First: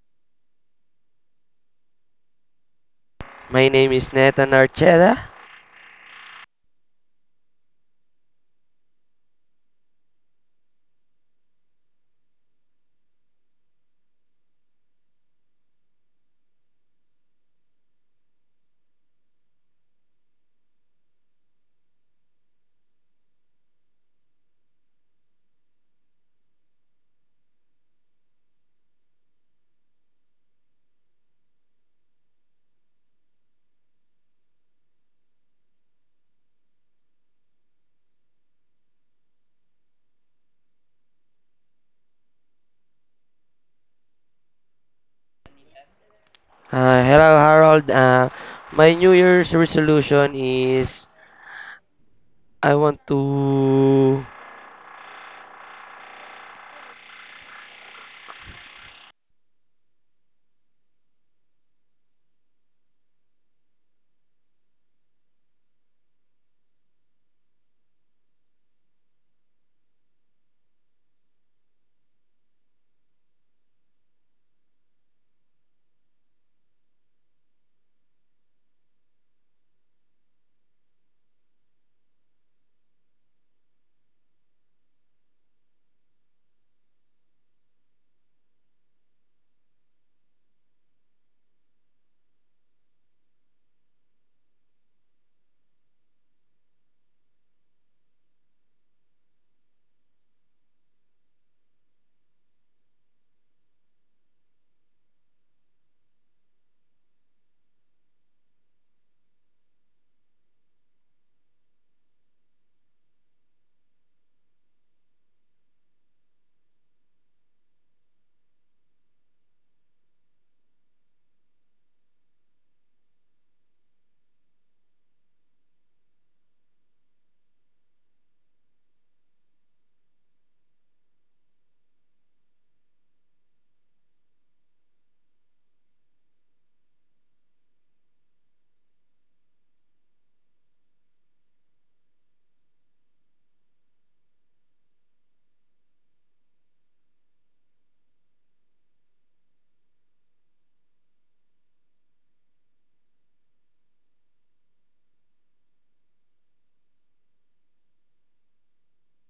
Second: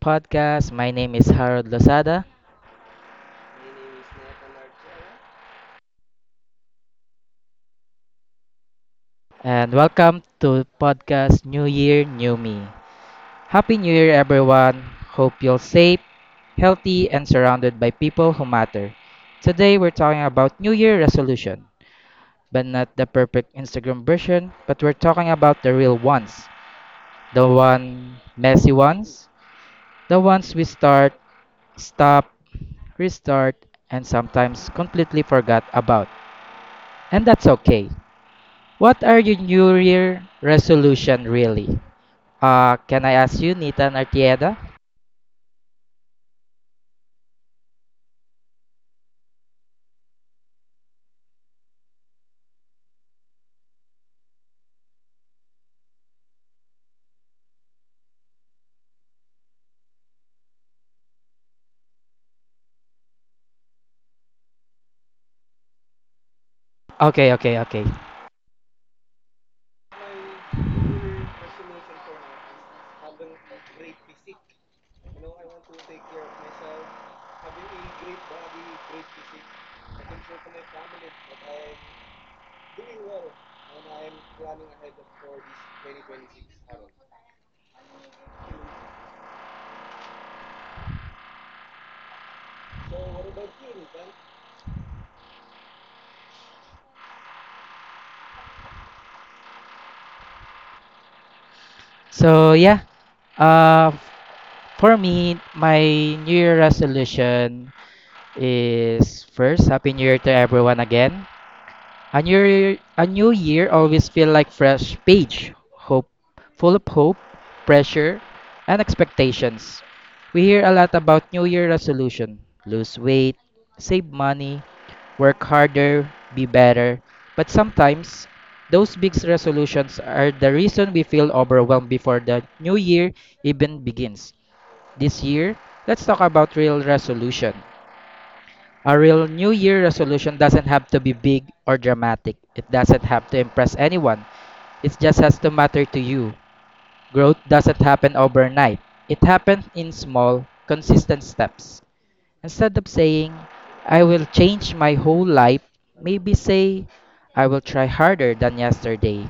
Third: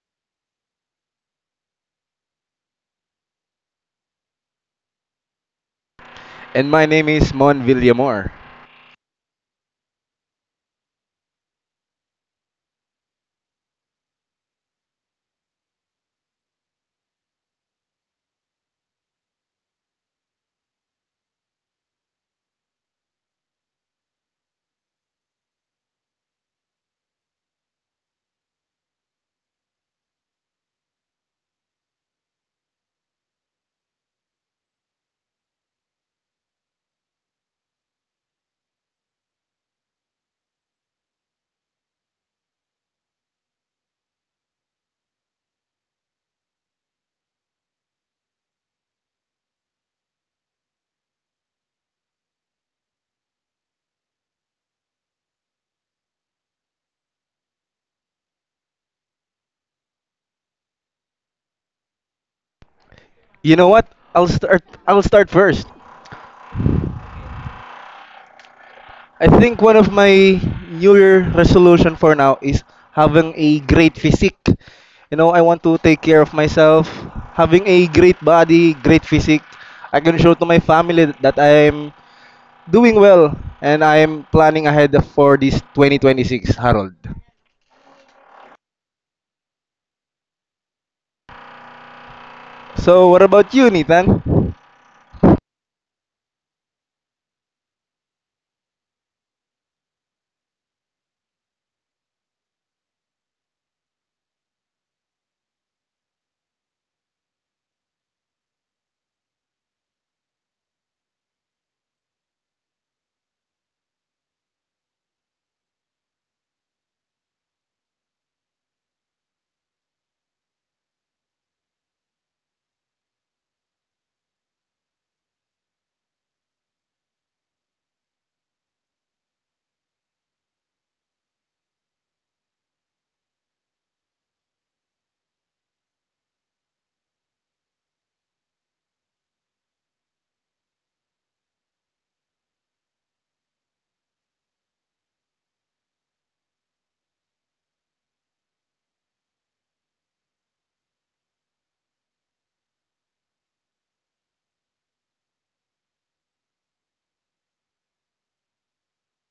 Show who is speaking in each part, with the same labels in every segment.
Speaker 1: podcast. My name is Harold Lozada,
Speaker 2: My name is Nathan Archeda.
Speaker 3: And my name is Mon Villamor.
Speaker 1: and welcome to podcast New Year, New Me. Happy New Year, everyone. Hope you're safe, healthy, and surrounded by people who matter. Today, we're talking about New Year resolution, but not the perfect Instagram version, but we're talking about the real ones, the one messy ones, the ones we start, stop, restart, and sometimes completely forgot about. And that's okay. What are your New Year resolution really? Can I ask you, Nita and Artieda?
Speaker 2: Hello, Harold. My New Year's resolution is I want to.
Speaker 3: You know what? I'll start first.
Speaker 1: Okay, okay, okay.
Speaker 3: I think one of my New Year resolution for now is having a great physique. You know, I want to take care of myself. Having a great body, great physique, I can show to my family that I'm doing well and I'm planning ahead for this 2026, Harold. So, what about you, Nathan?
Speaker 1: So yeah, uh, for me, my New Year resolution is first Happy New Year to everyone again. A new year always feel like fresh page, hope, full of hope, pressure, and expectations. We hear a lot about new year resolution, lose weight, save money, work harder, be better. But sometimes those big resolutions are the reason we feel overwhelmed before the new year even begins. This year, let's talk about real resolution. A real New Year resolution doesn't have to be big or dramatic. It doesn't have to impress anyone. It just has to matter to you. Growth doesn't happen overnight. It happens in small, consistent steps. Instead of saying, I will change my whole life, maybe say, I will try harder than yesterday.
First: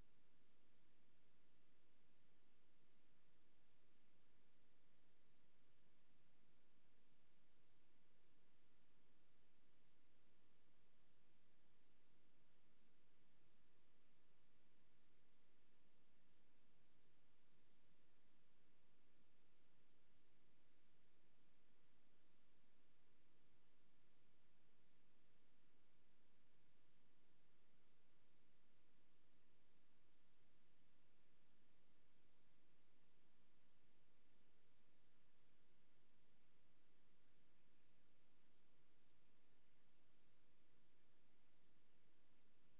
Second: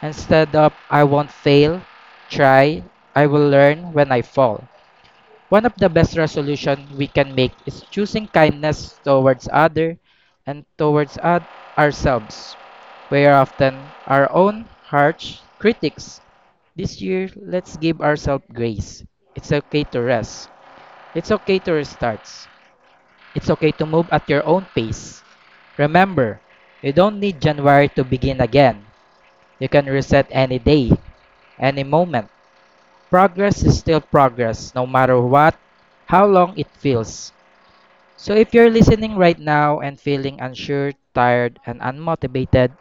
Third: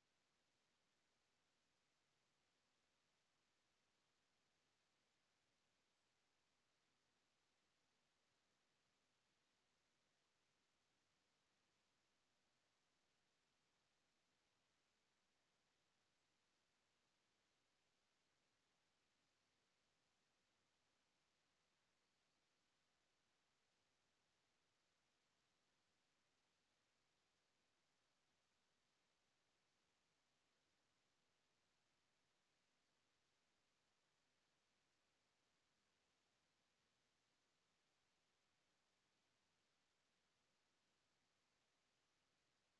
Speaker 1: Instead of, I won't fail, try, I will learn when I fall. One of the best resolution we can make is choosing kindness towards other and towards ourselves. We are often our own harsh critics. This year, let's give ourselves grace. It's okay to rest. It's okay to restart. It's okay to move at your own pace. Remember, you don't need January to begin again. You can reset any day, any moment. Progress is still progress, no matter what, how long it feels. So, if you're listening right now and feeling unsure, tired, and unmotivated,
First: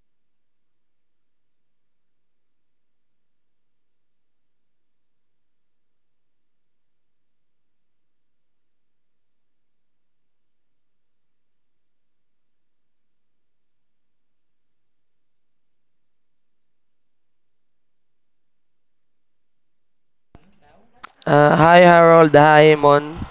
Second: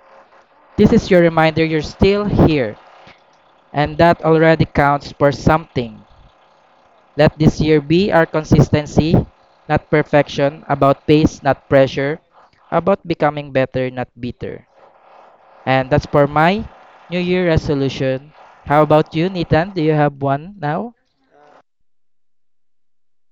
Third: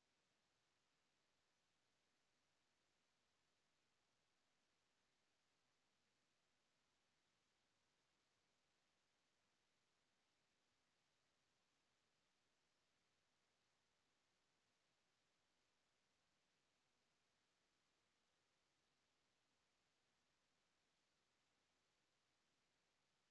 Speaker 1: this is your reminder you're still here, and that already counts for something. Let this year be our consistency, not perfection, about pace, not pressure, about becoming better, not bitter. And that's for my New Year resolution. How about you, Nathan? Do you have one now?
Speaker 2: Hi, Harold. Hi, Mon.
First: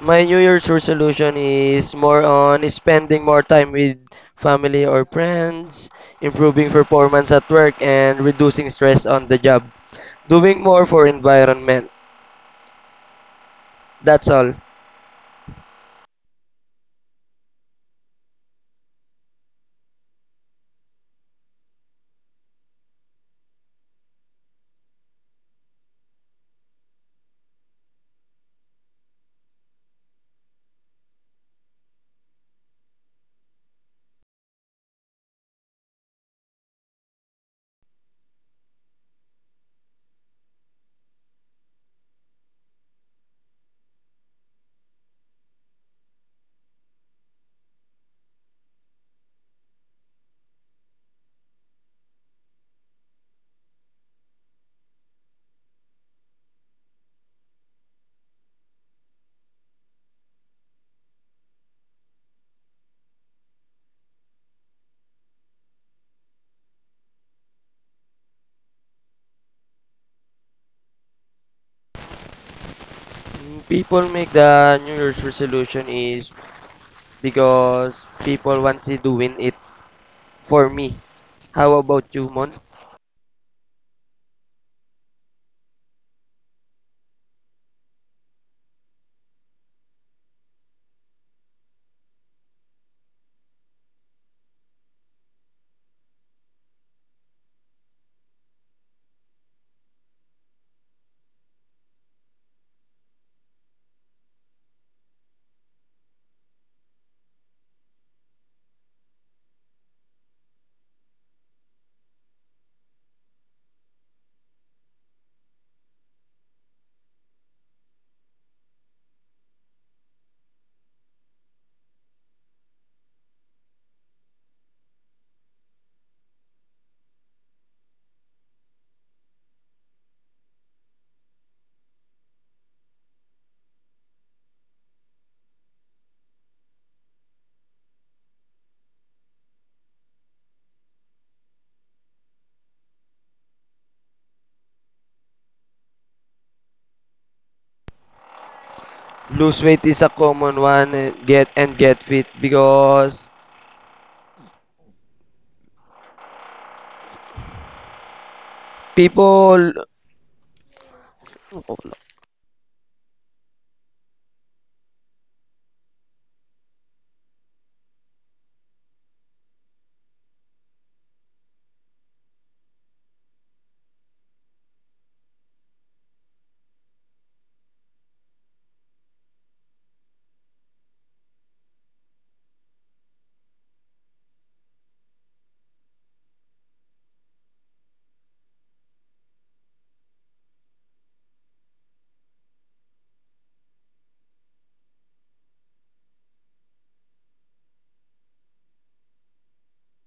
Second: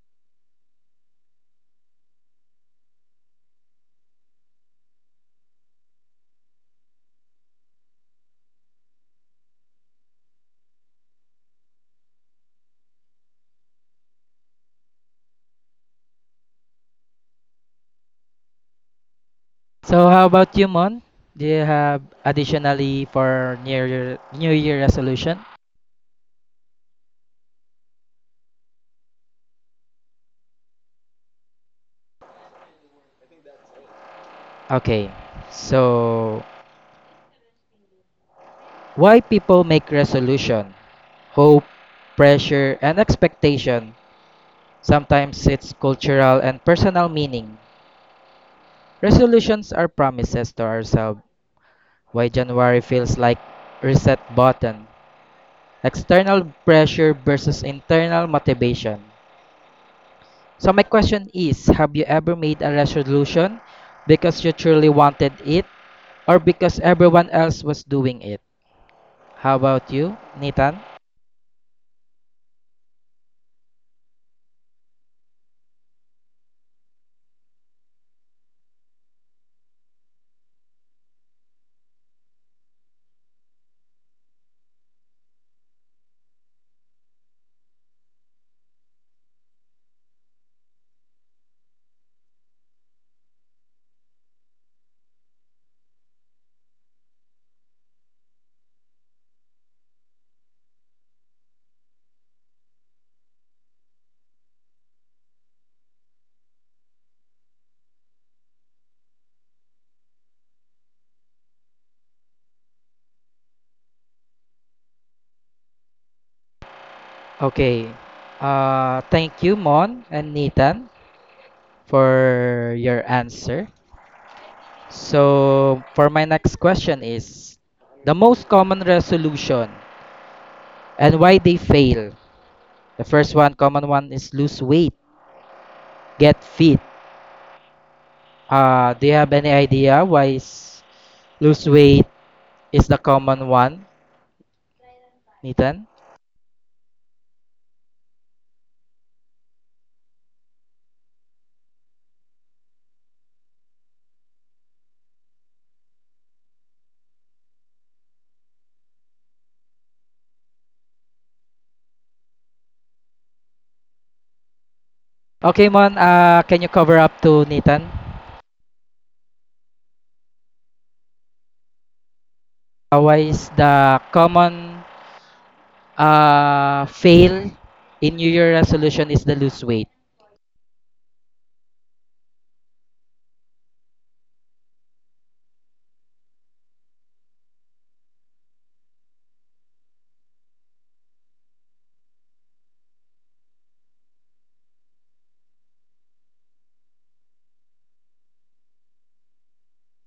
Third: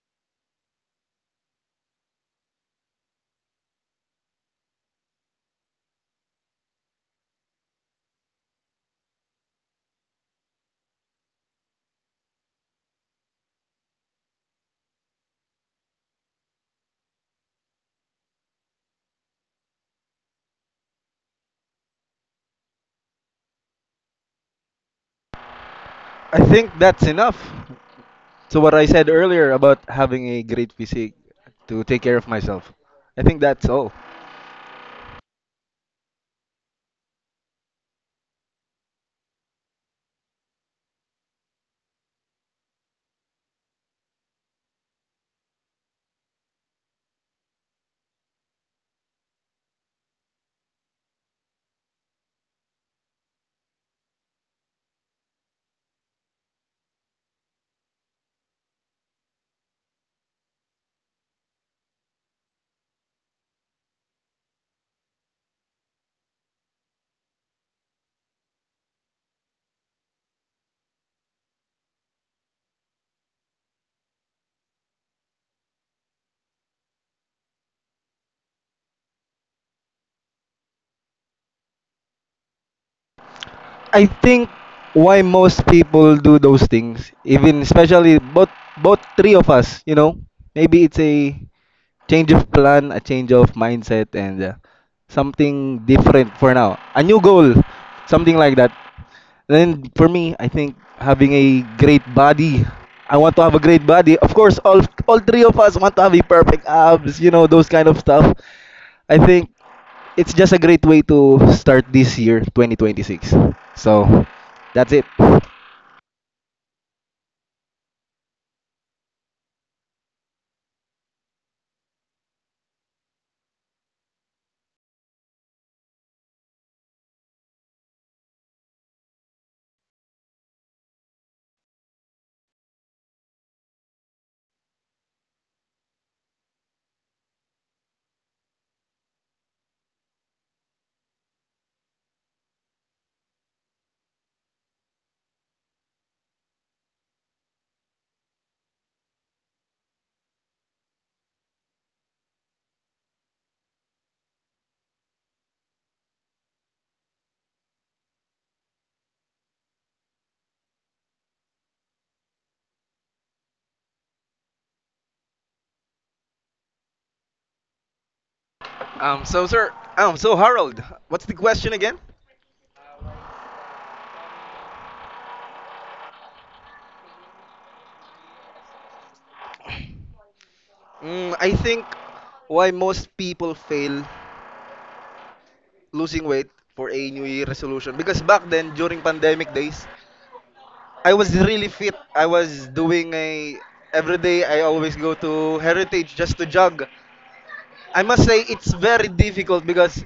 Speaker 2: My New Year's resolution is more on spending more time with family or friends, improving performance at work, and reducing stress on the job. Doing more for environment. That's all.
Speaker 1: So, how about you, Mon? Do you have additionally for New Year resolution?
Speaker 3: I think that's enough. So what I said earlier about having a great physique to take care of myself, I think that's all.
Speaker 1: Okay. So, why people make resolution, hope, pressure, and expectation? Sometimes it's cultural and personal meaning. Resolutions are promises to ourselves. Why January feels like reset button. External pressure versus internal motivation. So my question is, have you ever made a resolution because you truly wanted it or because everyone else was doing it? How about you, Nathan?
Speaker 2: People make the New Year's resolution is because people want to doing it for me. How about you, Mon?
Speaker 3: I think why most people do those things, even especially both three of us, you know, maybe it's a change of plan, a change of mindset, and something different for now, a new goal, something like that. Then for me, I think having a great body. I want to have a great body. Of course, all three of us want to have a perfect abs, you know, those kind of stuff. I think it's just a great way to start this year, 2026. So, that's it.
Speaker 1: Okay. Thank you, Mon and Nathan, for your answer. So, for my next question is the most common resolution and why they fail. The first one, common one, is lose weight, get fit. Do you have any idea why is lose weight is the common one, Nathan?
Speaker 2: Lose weight is a common one and get fit because people
Speaker 1: Okay, Mon, can you cover up to Nathan?
Speaker 3: Um, so sir, so Harold, what's the question again?
Speaker 1: Why is the common fail in New Year resolution is the lose weight.
Speaker 3: I think why most people fail losing weight for a New Year resolution because back then during pandemic days, I was really fit. I was doing a every day. I always go to Heritage just to jog. I must say it's very difficult because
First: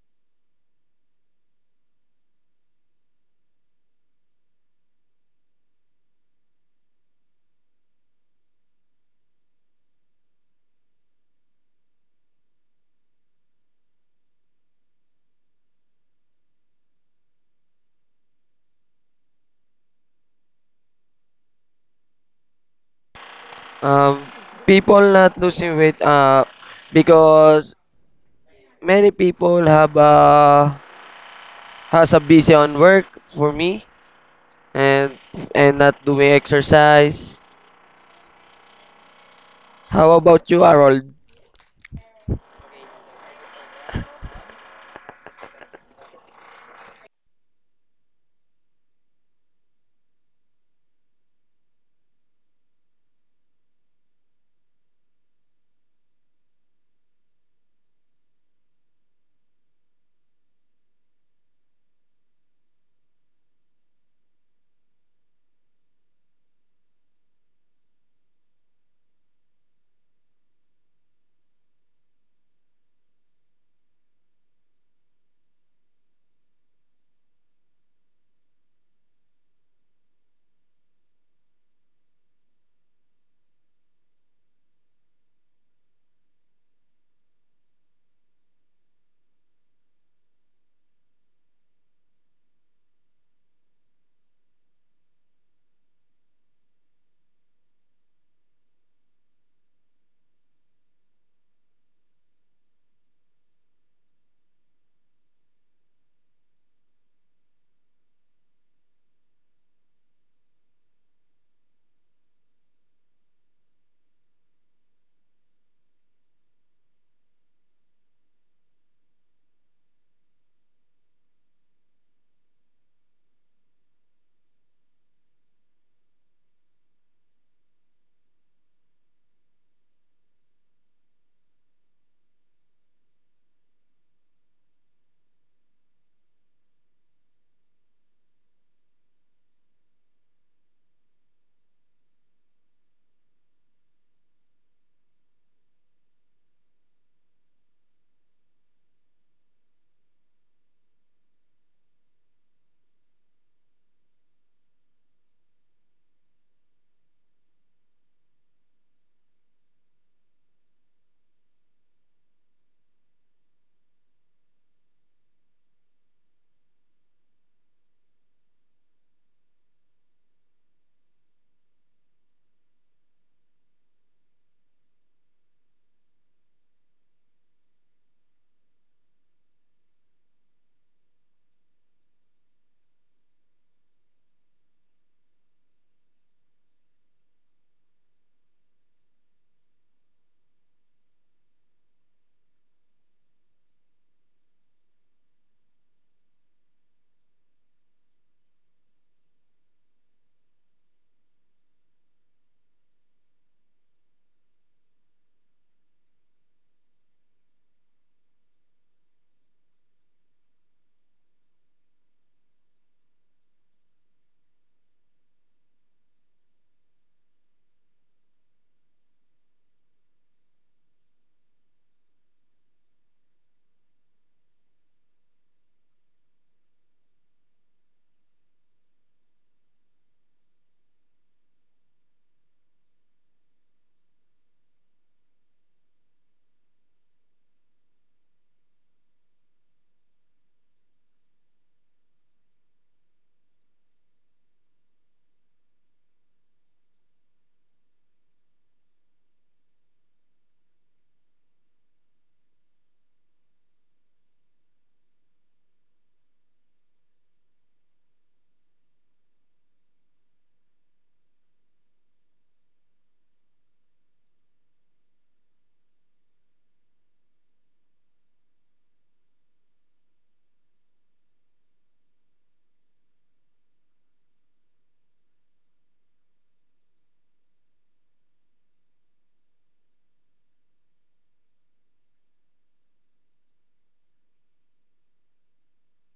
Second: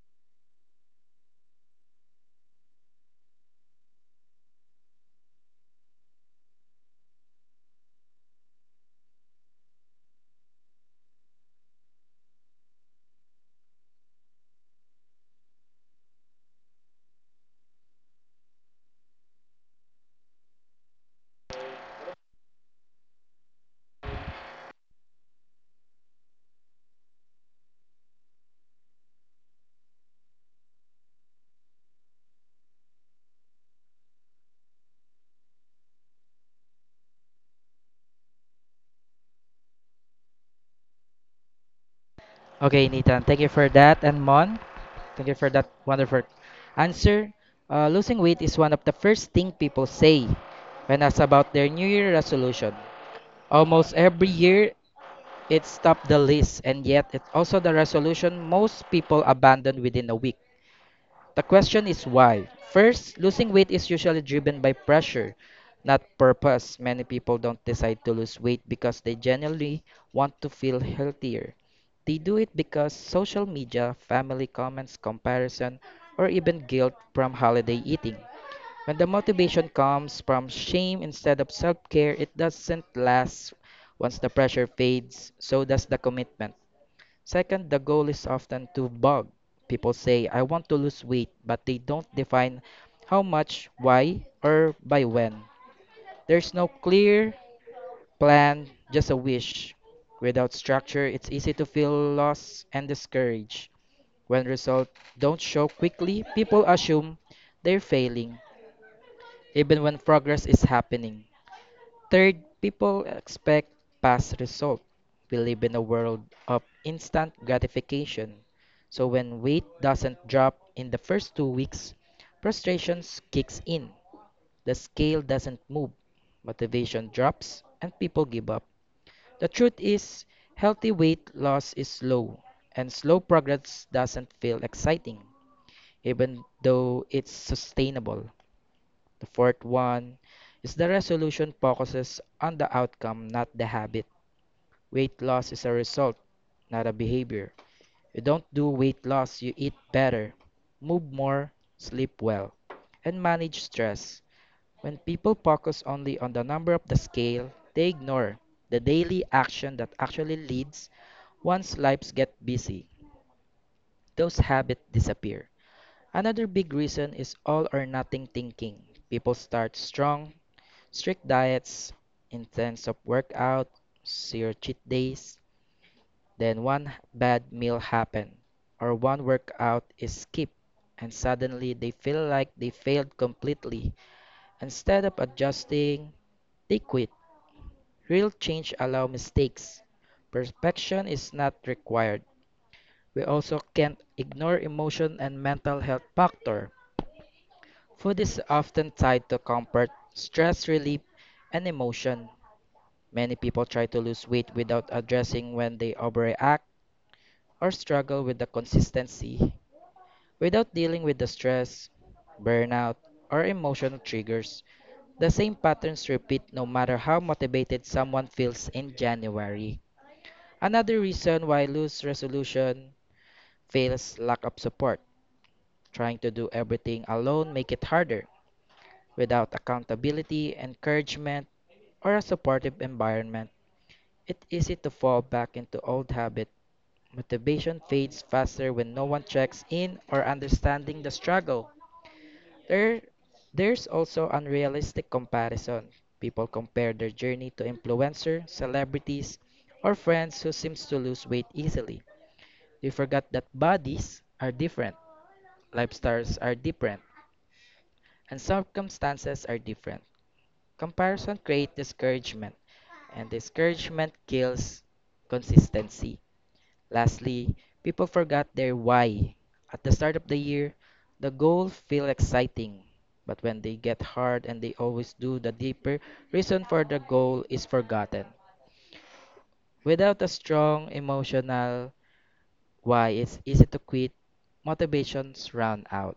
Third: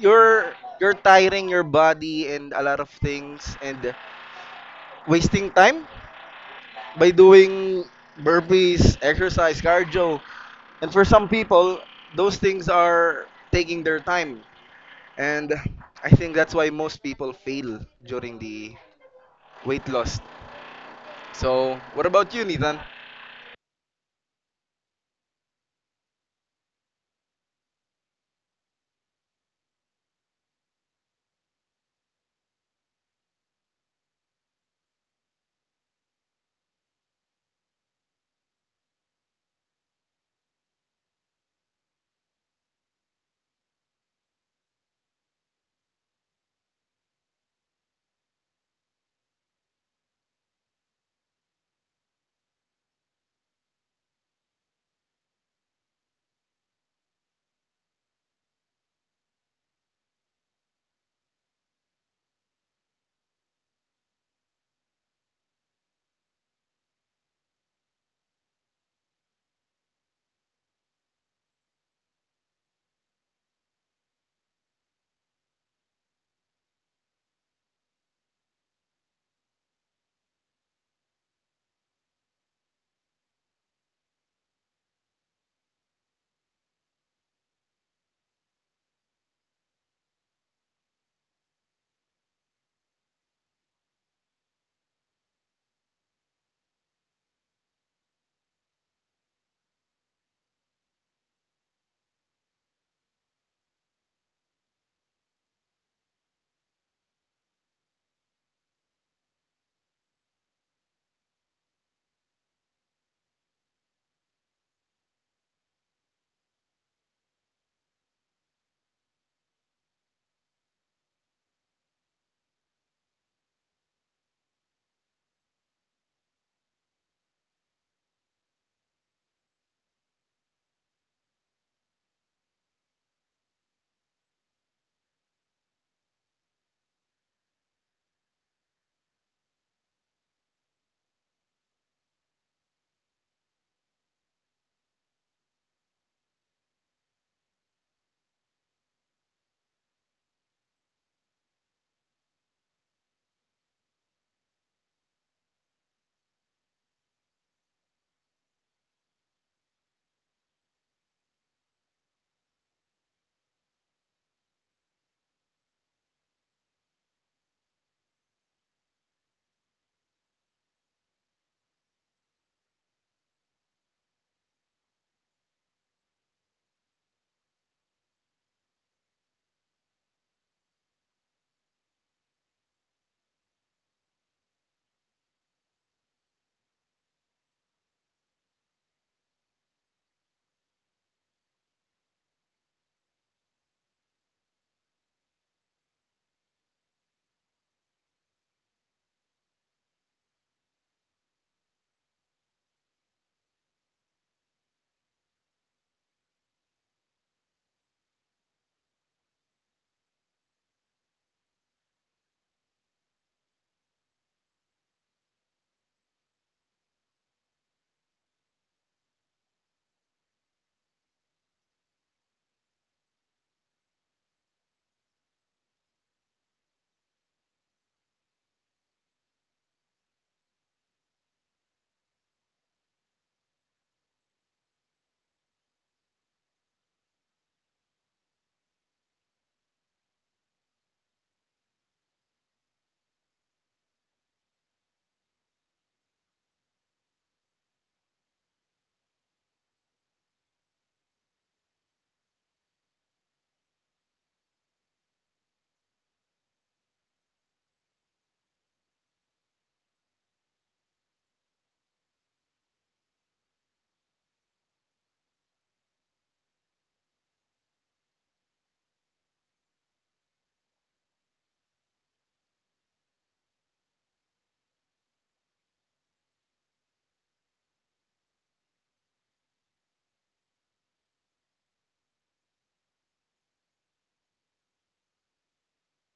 Speaker 3: you're you're tiring your body and a lot of things and wasting time by doing burpees, exercise, cardio. And for some people, those things are taking their time. And I think that's why most people fail during the weight loss. So, what about you, Nathan?
Speaker 2: um people not losing weight because many people have has a busy on work for me and and not doing exercise. How about you, Harold?
Speaker 1: Okay, Nathan, thank you for that. And Mon, thank you for that wonderful answer. Losing weight is one of the first thing people say when asked about their New Year resolution. Almost every year, it's top the list, and yet it's also the resolution most people abandon within a week. The question is why. First, losing weight is usually driven by pressure, not purpose. Many people don't decide to lose weight because they genuinely want to feel healthier. They do it because social media, family comments, comparison, or even guilt from holiday eating. When the motivation comes from shame instead of self care, it doesn't last. Once the pressure fades, so does the commitment. Second, the goal is often too vague. People say, I want to lose weight, but they don't define how much, why, or by when. There's no clear plan, just a wish. Without structure, it's easy to feel lost and discouraged. When results don't show quickly, people assume they're failing, even when progress is happening. Third, people expect fast result. We live in a world of instant gratification. So when weight doesn't drop in the first 2 weeks, frustration kicks in. The scale doesn't move. Motivation drops and people give up. The truth is, healthy weight loss is slow and slow progress doesn't feel exciting even though it's sustainable. The fourth one is the resolution focuses on the outcome, not the habit. Weight loss is a result, not a behavior. You don't do weight loss, you eat better, move more, sleep well, and manage stress. When people focus only on the number of the scale, they ignore the daily action that actually leads once lives get busy, those habits disappear. Another big reason is all or nothing thinking. People start strong, strict diets, intense of workout, zero cheat days, then one bad meal happen or one workout is skipped and suddenly they feel like they failed completely. Instead of adjusting, they quit. Real change allows mistakes. Perfection is not required. We also can't ignore emotion and mental health factor. Food is often tied to comfort, stress relief, and emotion. Many people try to lose weight without addressing when they overreact or struggle with the consistency. Without dealing with the stress, burnout, or emotional triggers, the same patterns repeat no matter how motivated someone feels in January. Another reason why loose resolution fails lack of support. Trying to do everything alone make it harder. Without accountability, encouragement, or a supportive environment, it's easy to fall back into old habits. Motivation fades faster when no one checks in or understanding the struggle. There, there's also unrealistic comparison. People compare their journey to influencer, celebrities, or friends who seems to lose weight easily. They forgot that bodies are different, lifestyles are different, and circumstances are different. Comparison creates discouragement, and discouragement kills consistency. Lastly, people forgot their why. At the start of the year, the goals feel exciting, but when they get hard and they always do, the deeper reason for the goal is forgotten. Without a strong emotional why, it's easy to quit. Motivations run out.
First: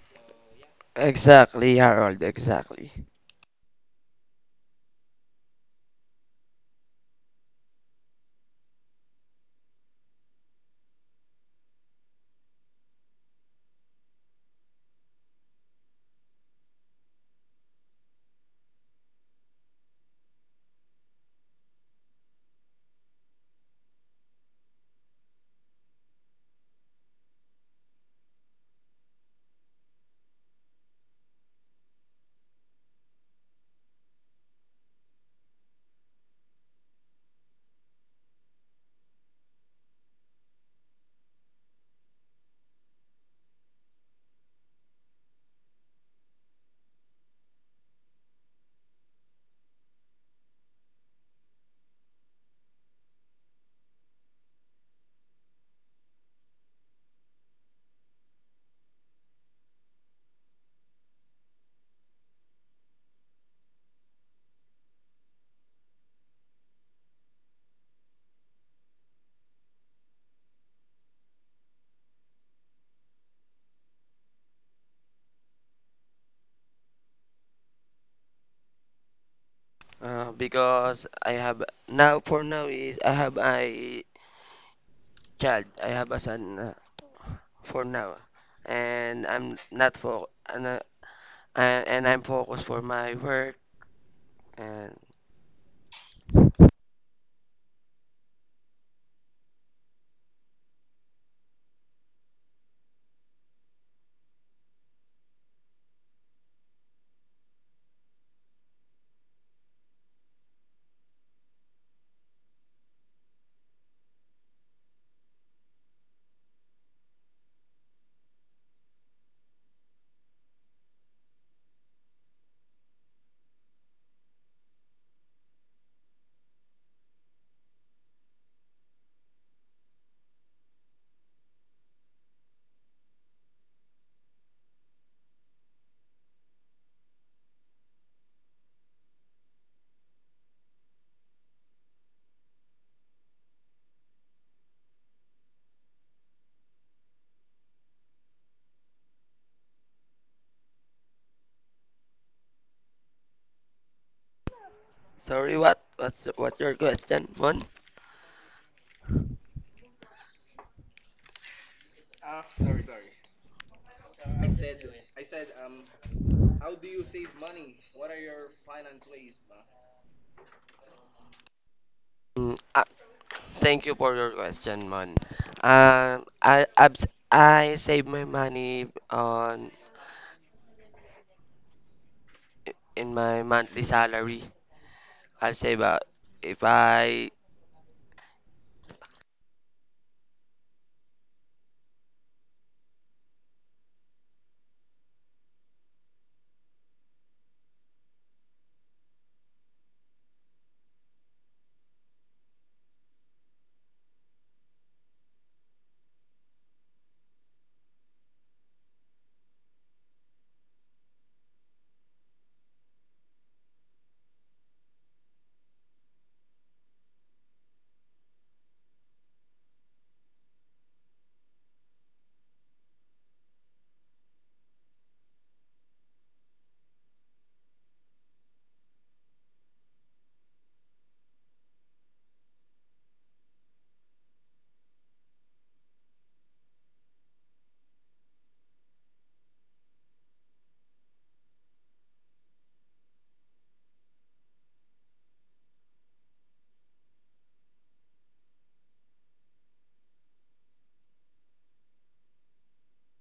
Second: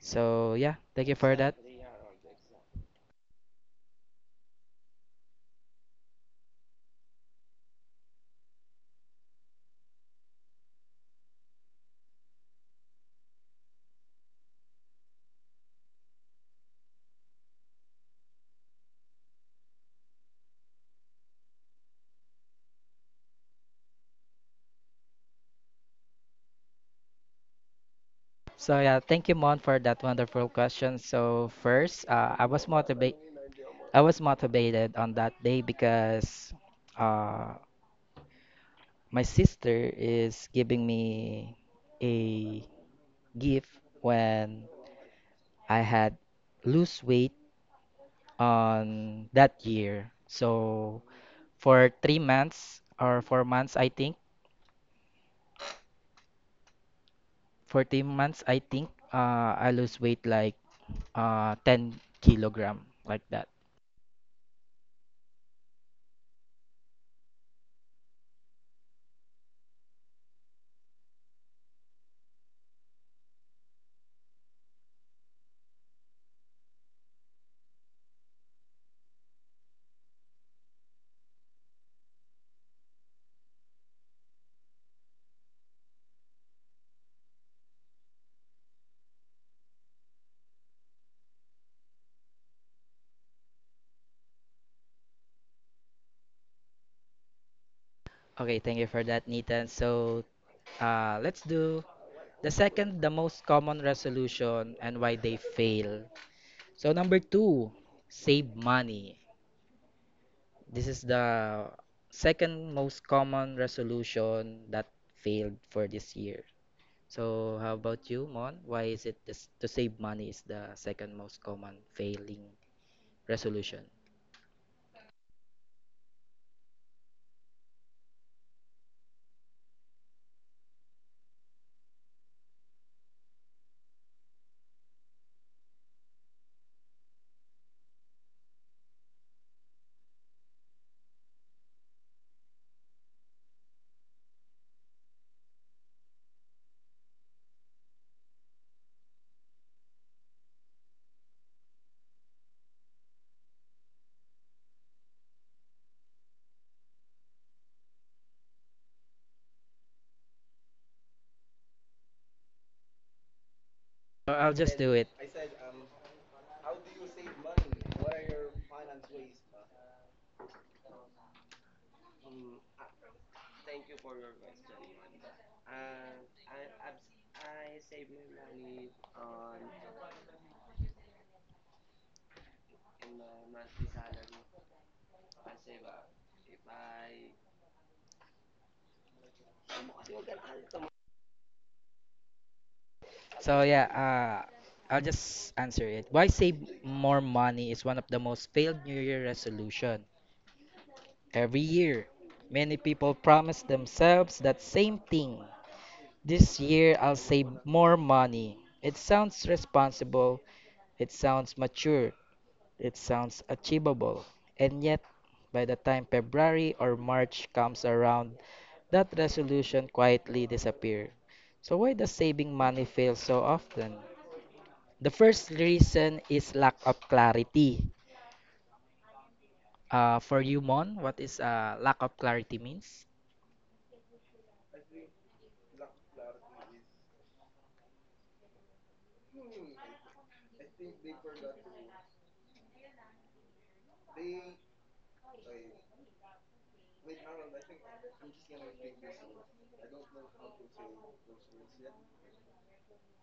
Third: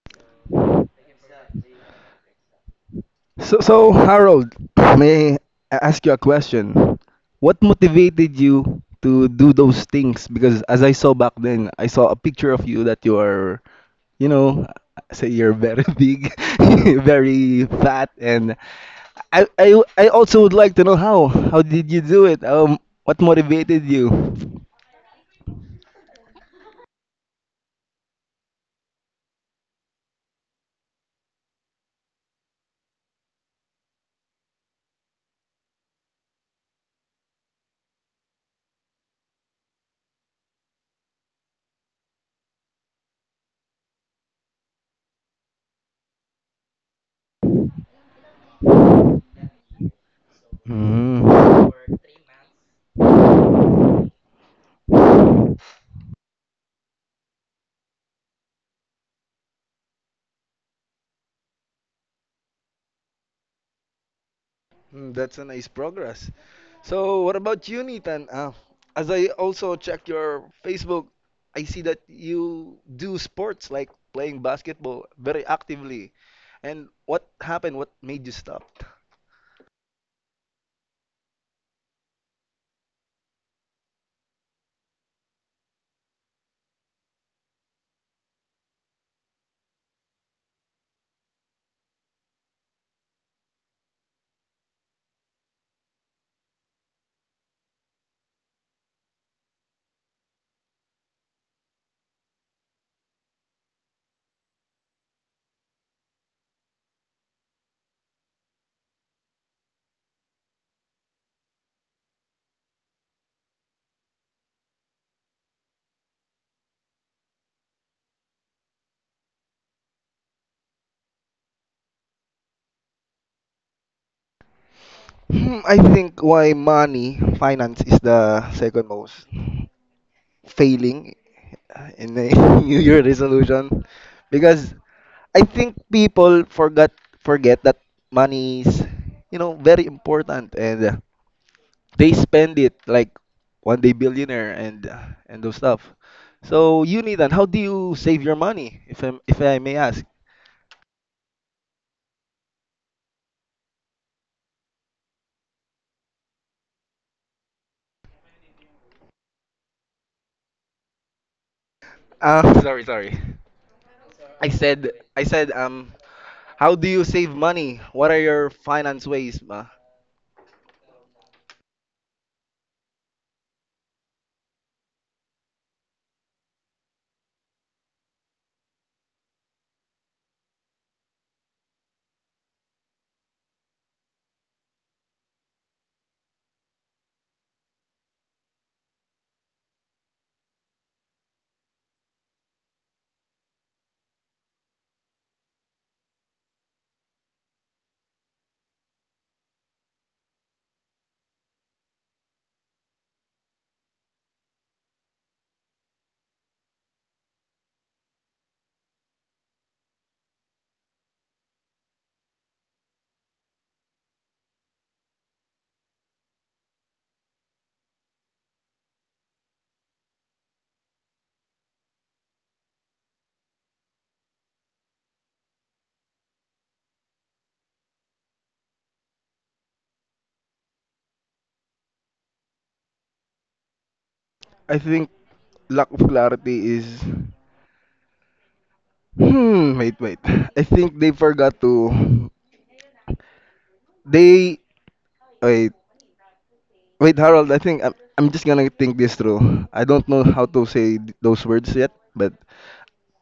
Speaker 1: So yeah, thank you for that.
Speaker 2: Exactly, Harold, exactly.
Speaker 3: So, so Harold, may I ask you a question? What motivated you to do those things? Because as I saw back then, I saw a picture of you that you are, you know, say you're very big, very fat, and I also would like to know how. How did you do it? What motivated you?
Speaker 1: So yeah, thank you Mon for that wonderful question. So first, I was motivated. On that day because uh, my sister is giving me a gift when I had lose weight on that year. So
Speaker 3: Mm.
Speaker 1: for 3 months or 4 months, I think, for 3 months, I think I lose weight like 10 kilogram like that.
Speaker 3: Mm, that's a nice progress. So, what about you, Nathan? As I also check your Facebook, I see that you do sports like playing basketball very actively. And what happened? What made you stop?
Speaker 2: Because I have now for now is I have a child. I have a son. For now, and I'm not for and, uh, and I'm focused for my work. And
Speaker 1: Okay, thank you for that, Nathan. So let's do the second, the most common resolution and why they fail. So number two, save money. This is the second most common resolution that failed for this year. So, how about you, Mon? Why is it this, to save money is the second most common failing resolution?
Speaker 3: I think why money, finance is the second most failing in the New Year resolution because I think people forgot forget that money is, you know, very important and they spend it like one day billionaire and those stuff. So you need, and how do you save your money, if I may ask?
Speaker 2: sorry, what what's what your question, Mon?
Speaker 3: Sorry.
Speaker 1: So
Speaker 3: I
Speaker 1: I'll just do
Speaker 3: said
Speaker 1: it.
Speaker 3: I said, how do you save money? What are your finance ways, ma?
Speaker 2: Mm, uh, Thank you for your question, Mon. Um, I abs I save my money on in my monthly salary. I save if I
Speaker 1: So yeah, I'll just answer it. Why save more money is one of the most failed New Year resolution every year. Many people promise themselves that same thing. This year I'll save more money. It sounds responsible, it sounds mature, it sounds achievable, and yet by the time February or March comes around, that resolution quietly disappears. So why does saving money fail so often? The first reason is lack of clarity. For you, Mon, what is lack of clarity means?
Speaker 3: I think lack of clarity is, hmm, wait. I think they forgot to, they, wait. Wait, Harold, I think I'm just gonna think this through. I don't know how to say those words yet, but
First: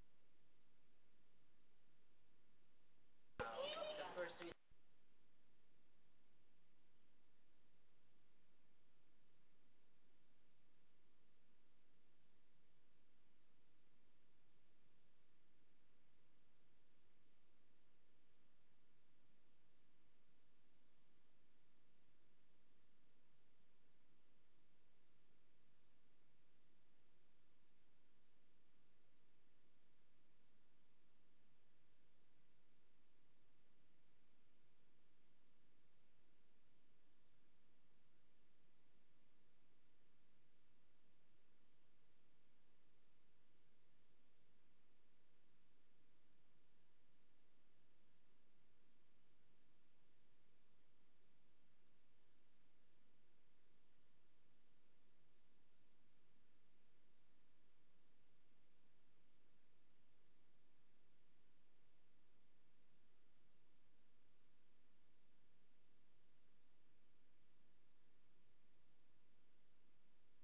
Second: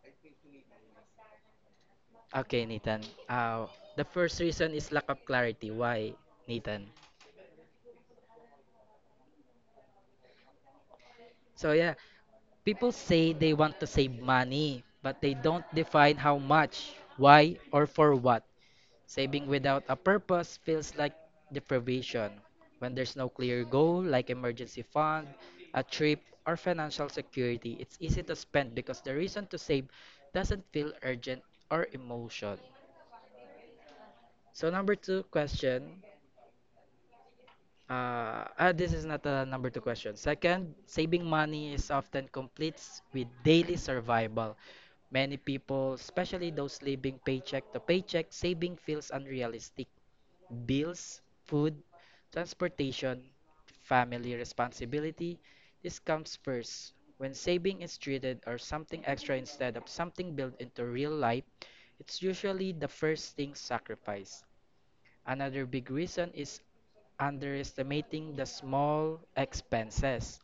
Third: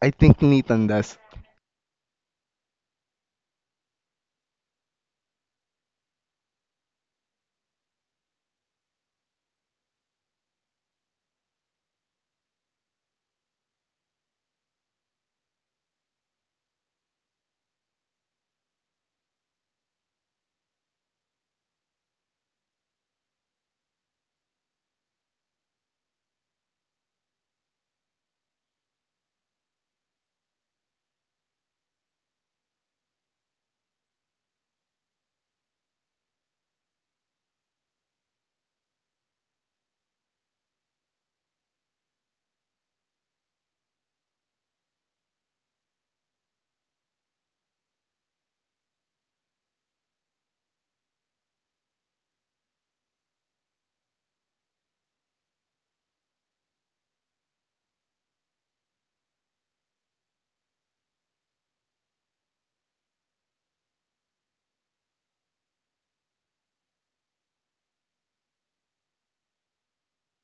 Speaker 3: I think Nathan does.
Speaker 1: Okay, Nathan. Uh, the first reason is lack of clarity. Why, Nathan? So yeah, people say they want to save money, but they don't define how much, why, or for what. Saving without a purpose feels like deprivation. When there's no clear goal, like emergency fund, a trip, or financial security, it's easy to spend because the reason to save doesn't feel urgent or emotion. So number two question. This is not a number two question. Second, saving money is often completes with daily survival. Many people, especially those living paycheck to paycheck, saving feels unrealistic. Bills, food, transportation, family responsibility, this comes first. When saving is treated or something extra instead of something built into real life, it's usually the first thing sacrificed. Another big reason is underestimating the small expenses.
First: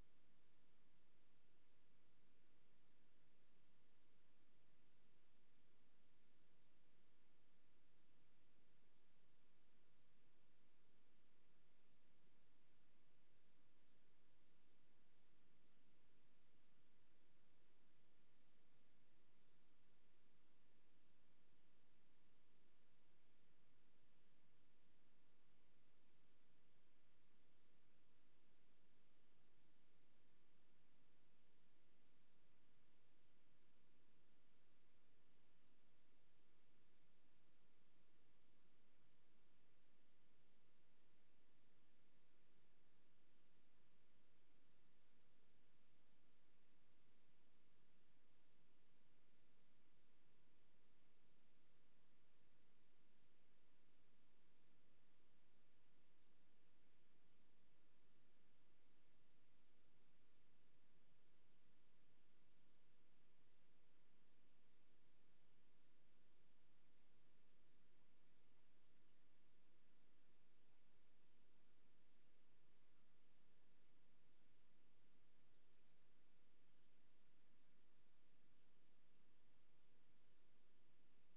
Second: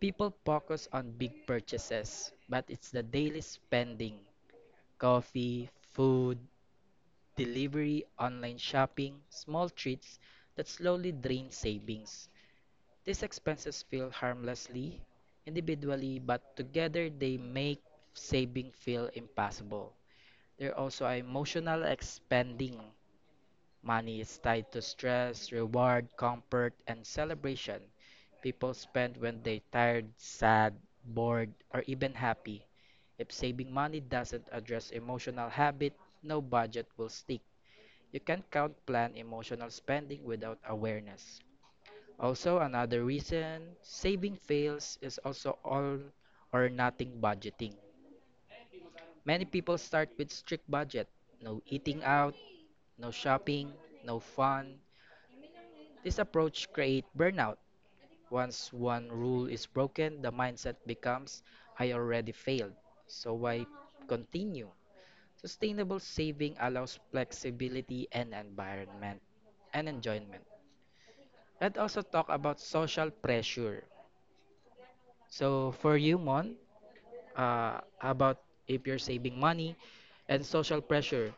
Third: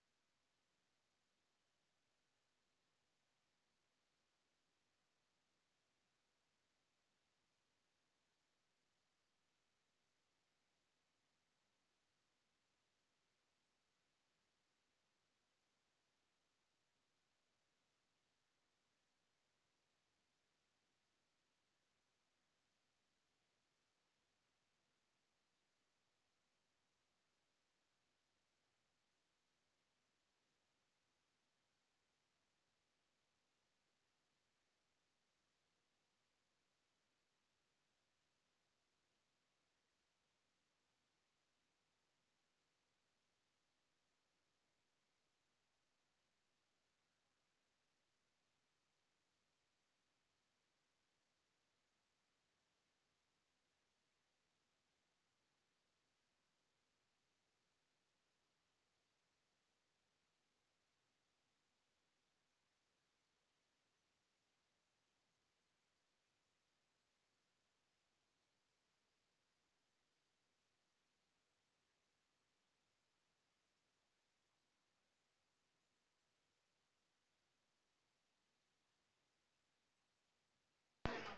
Speaker 1: People focus on big purchases, but it's the daily spending coffee, food, delivery, online shopping, small treats that slowly drain savings. These expenses feel harmlessly, individually, but together they make saving feel impossible. They're also emotional expending. Money is tied to stress, reward, comfort, and celebration people spend when they're tired, sad, bored, or even happy. If saving money doesn't address emotional habit, no budget will stick. You can count plan emotional spending without awareness. Also, another reason saving fails is also all or nothing budgeting. Many people start with strict budget no eating out, no shopping, no fun, this approach creates burnout. Once one rule is broken, the mindset becomes I already failed, so why continue? Sustainable saving allows flexibility and environment and enjoyment. Let's also talk about social pressure. So for you, Mon, about if you're saving money and social pressure,